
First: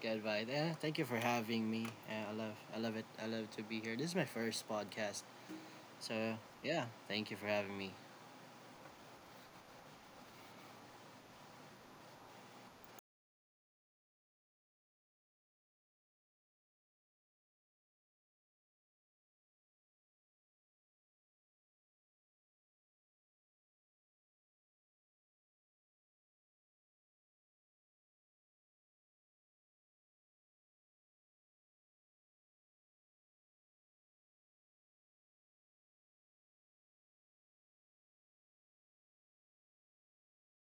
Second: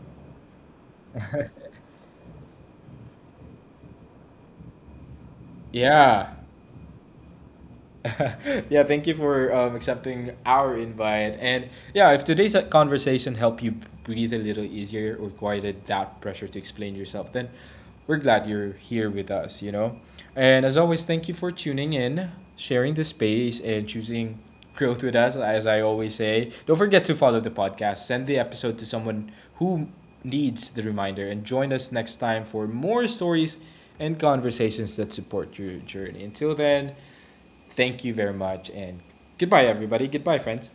Good vibe. Yeah, thank you for having me. Yeah, I love it. I love to be here. This is my first podcast. Yeah. So yeah, thank you for having me. Yeah, thank you for accepting our invite. And yeah, if today's conversation helped you breathe a little easier or quieted that pressure to explain yourself, then we're glad you're here with us, you know? And as always, thank you for tuning in, sharing the space, and choosing growth with us, as I always say. Don't forget to follow the podcast, send the episode to someone who needs the reminder, and join us next time for more stories and conversations that support your journey. Until then, thank you very much, and goodbye, everybody. Goodbye, friends.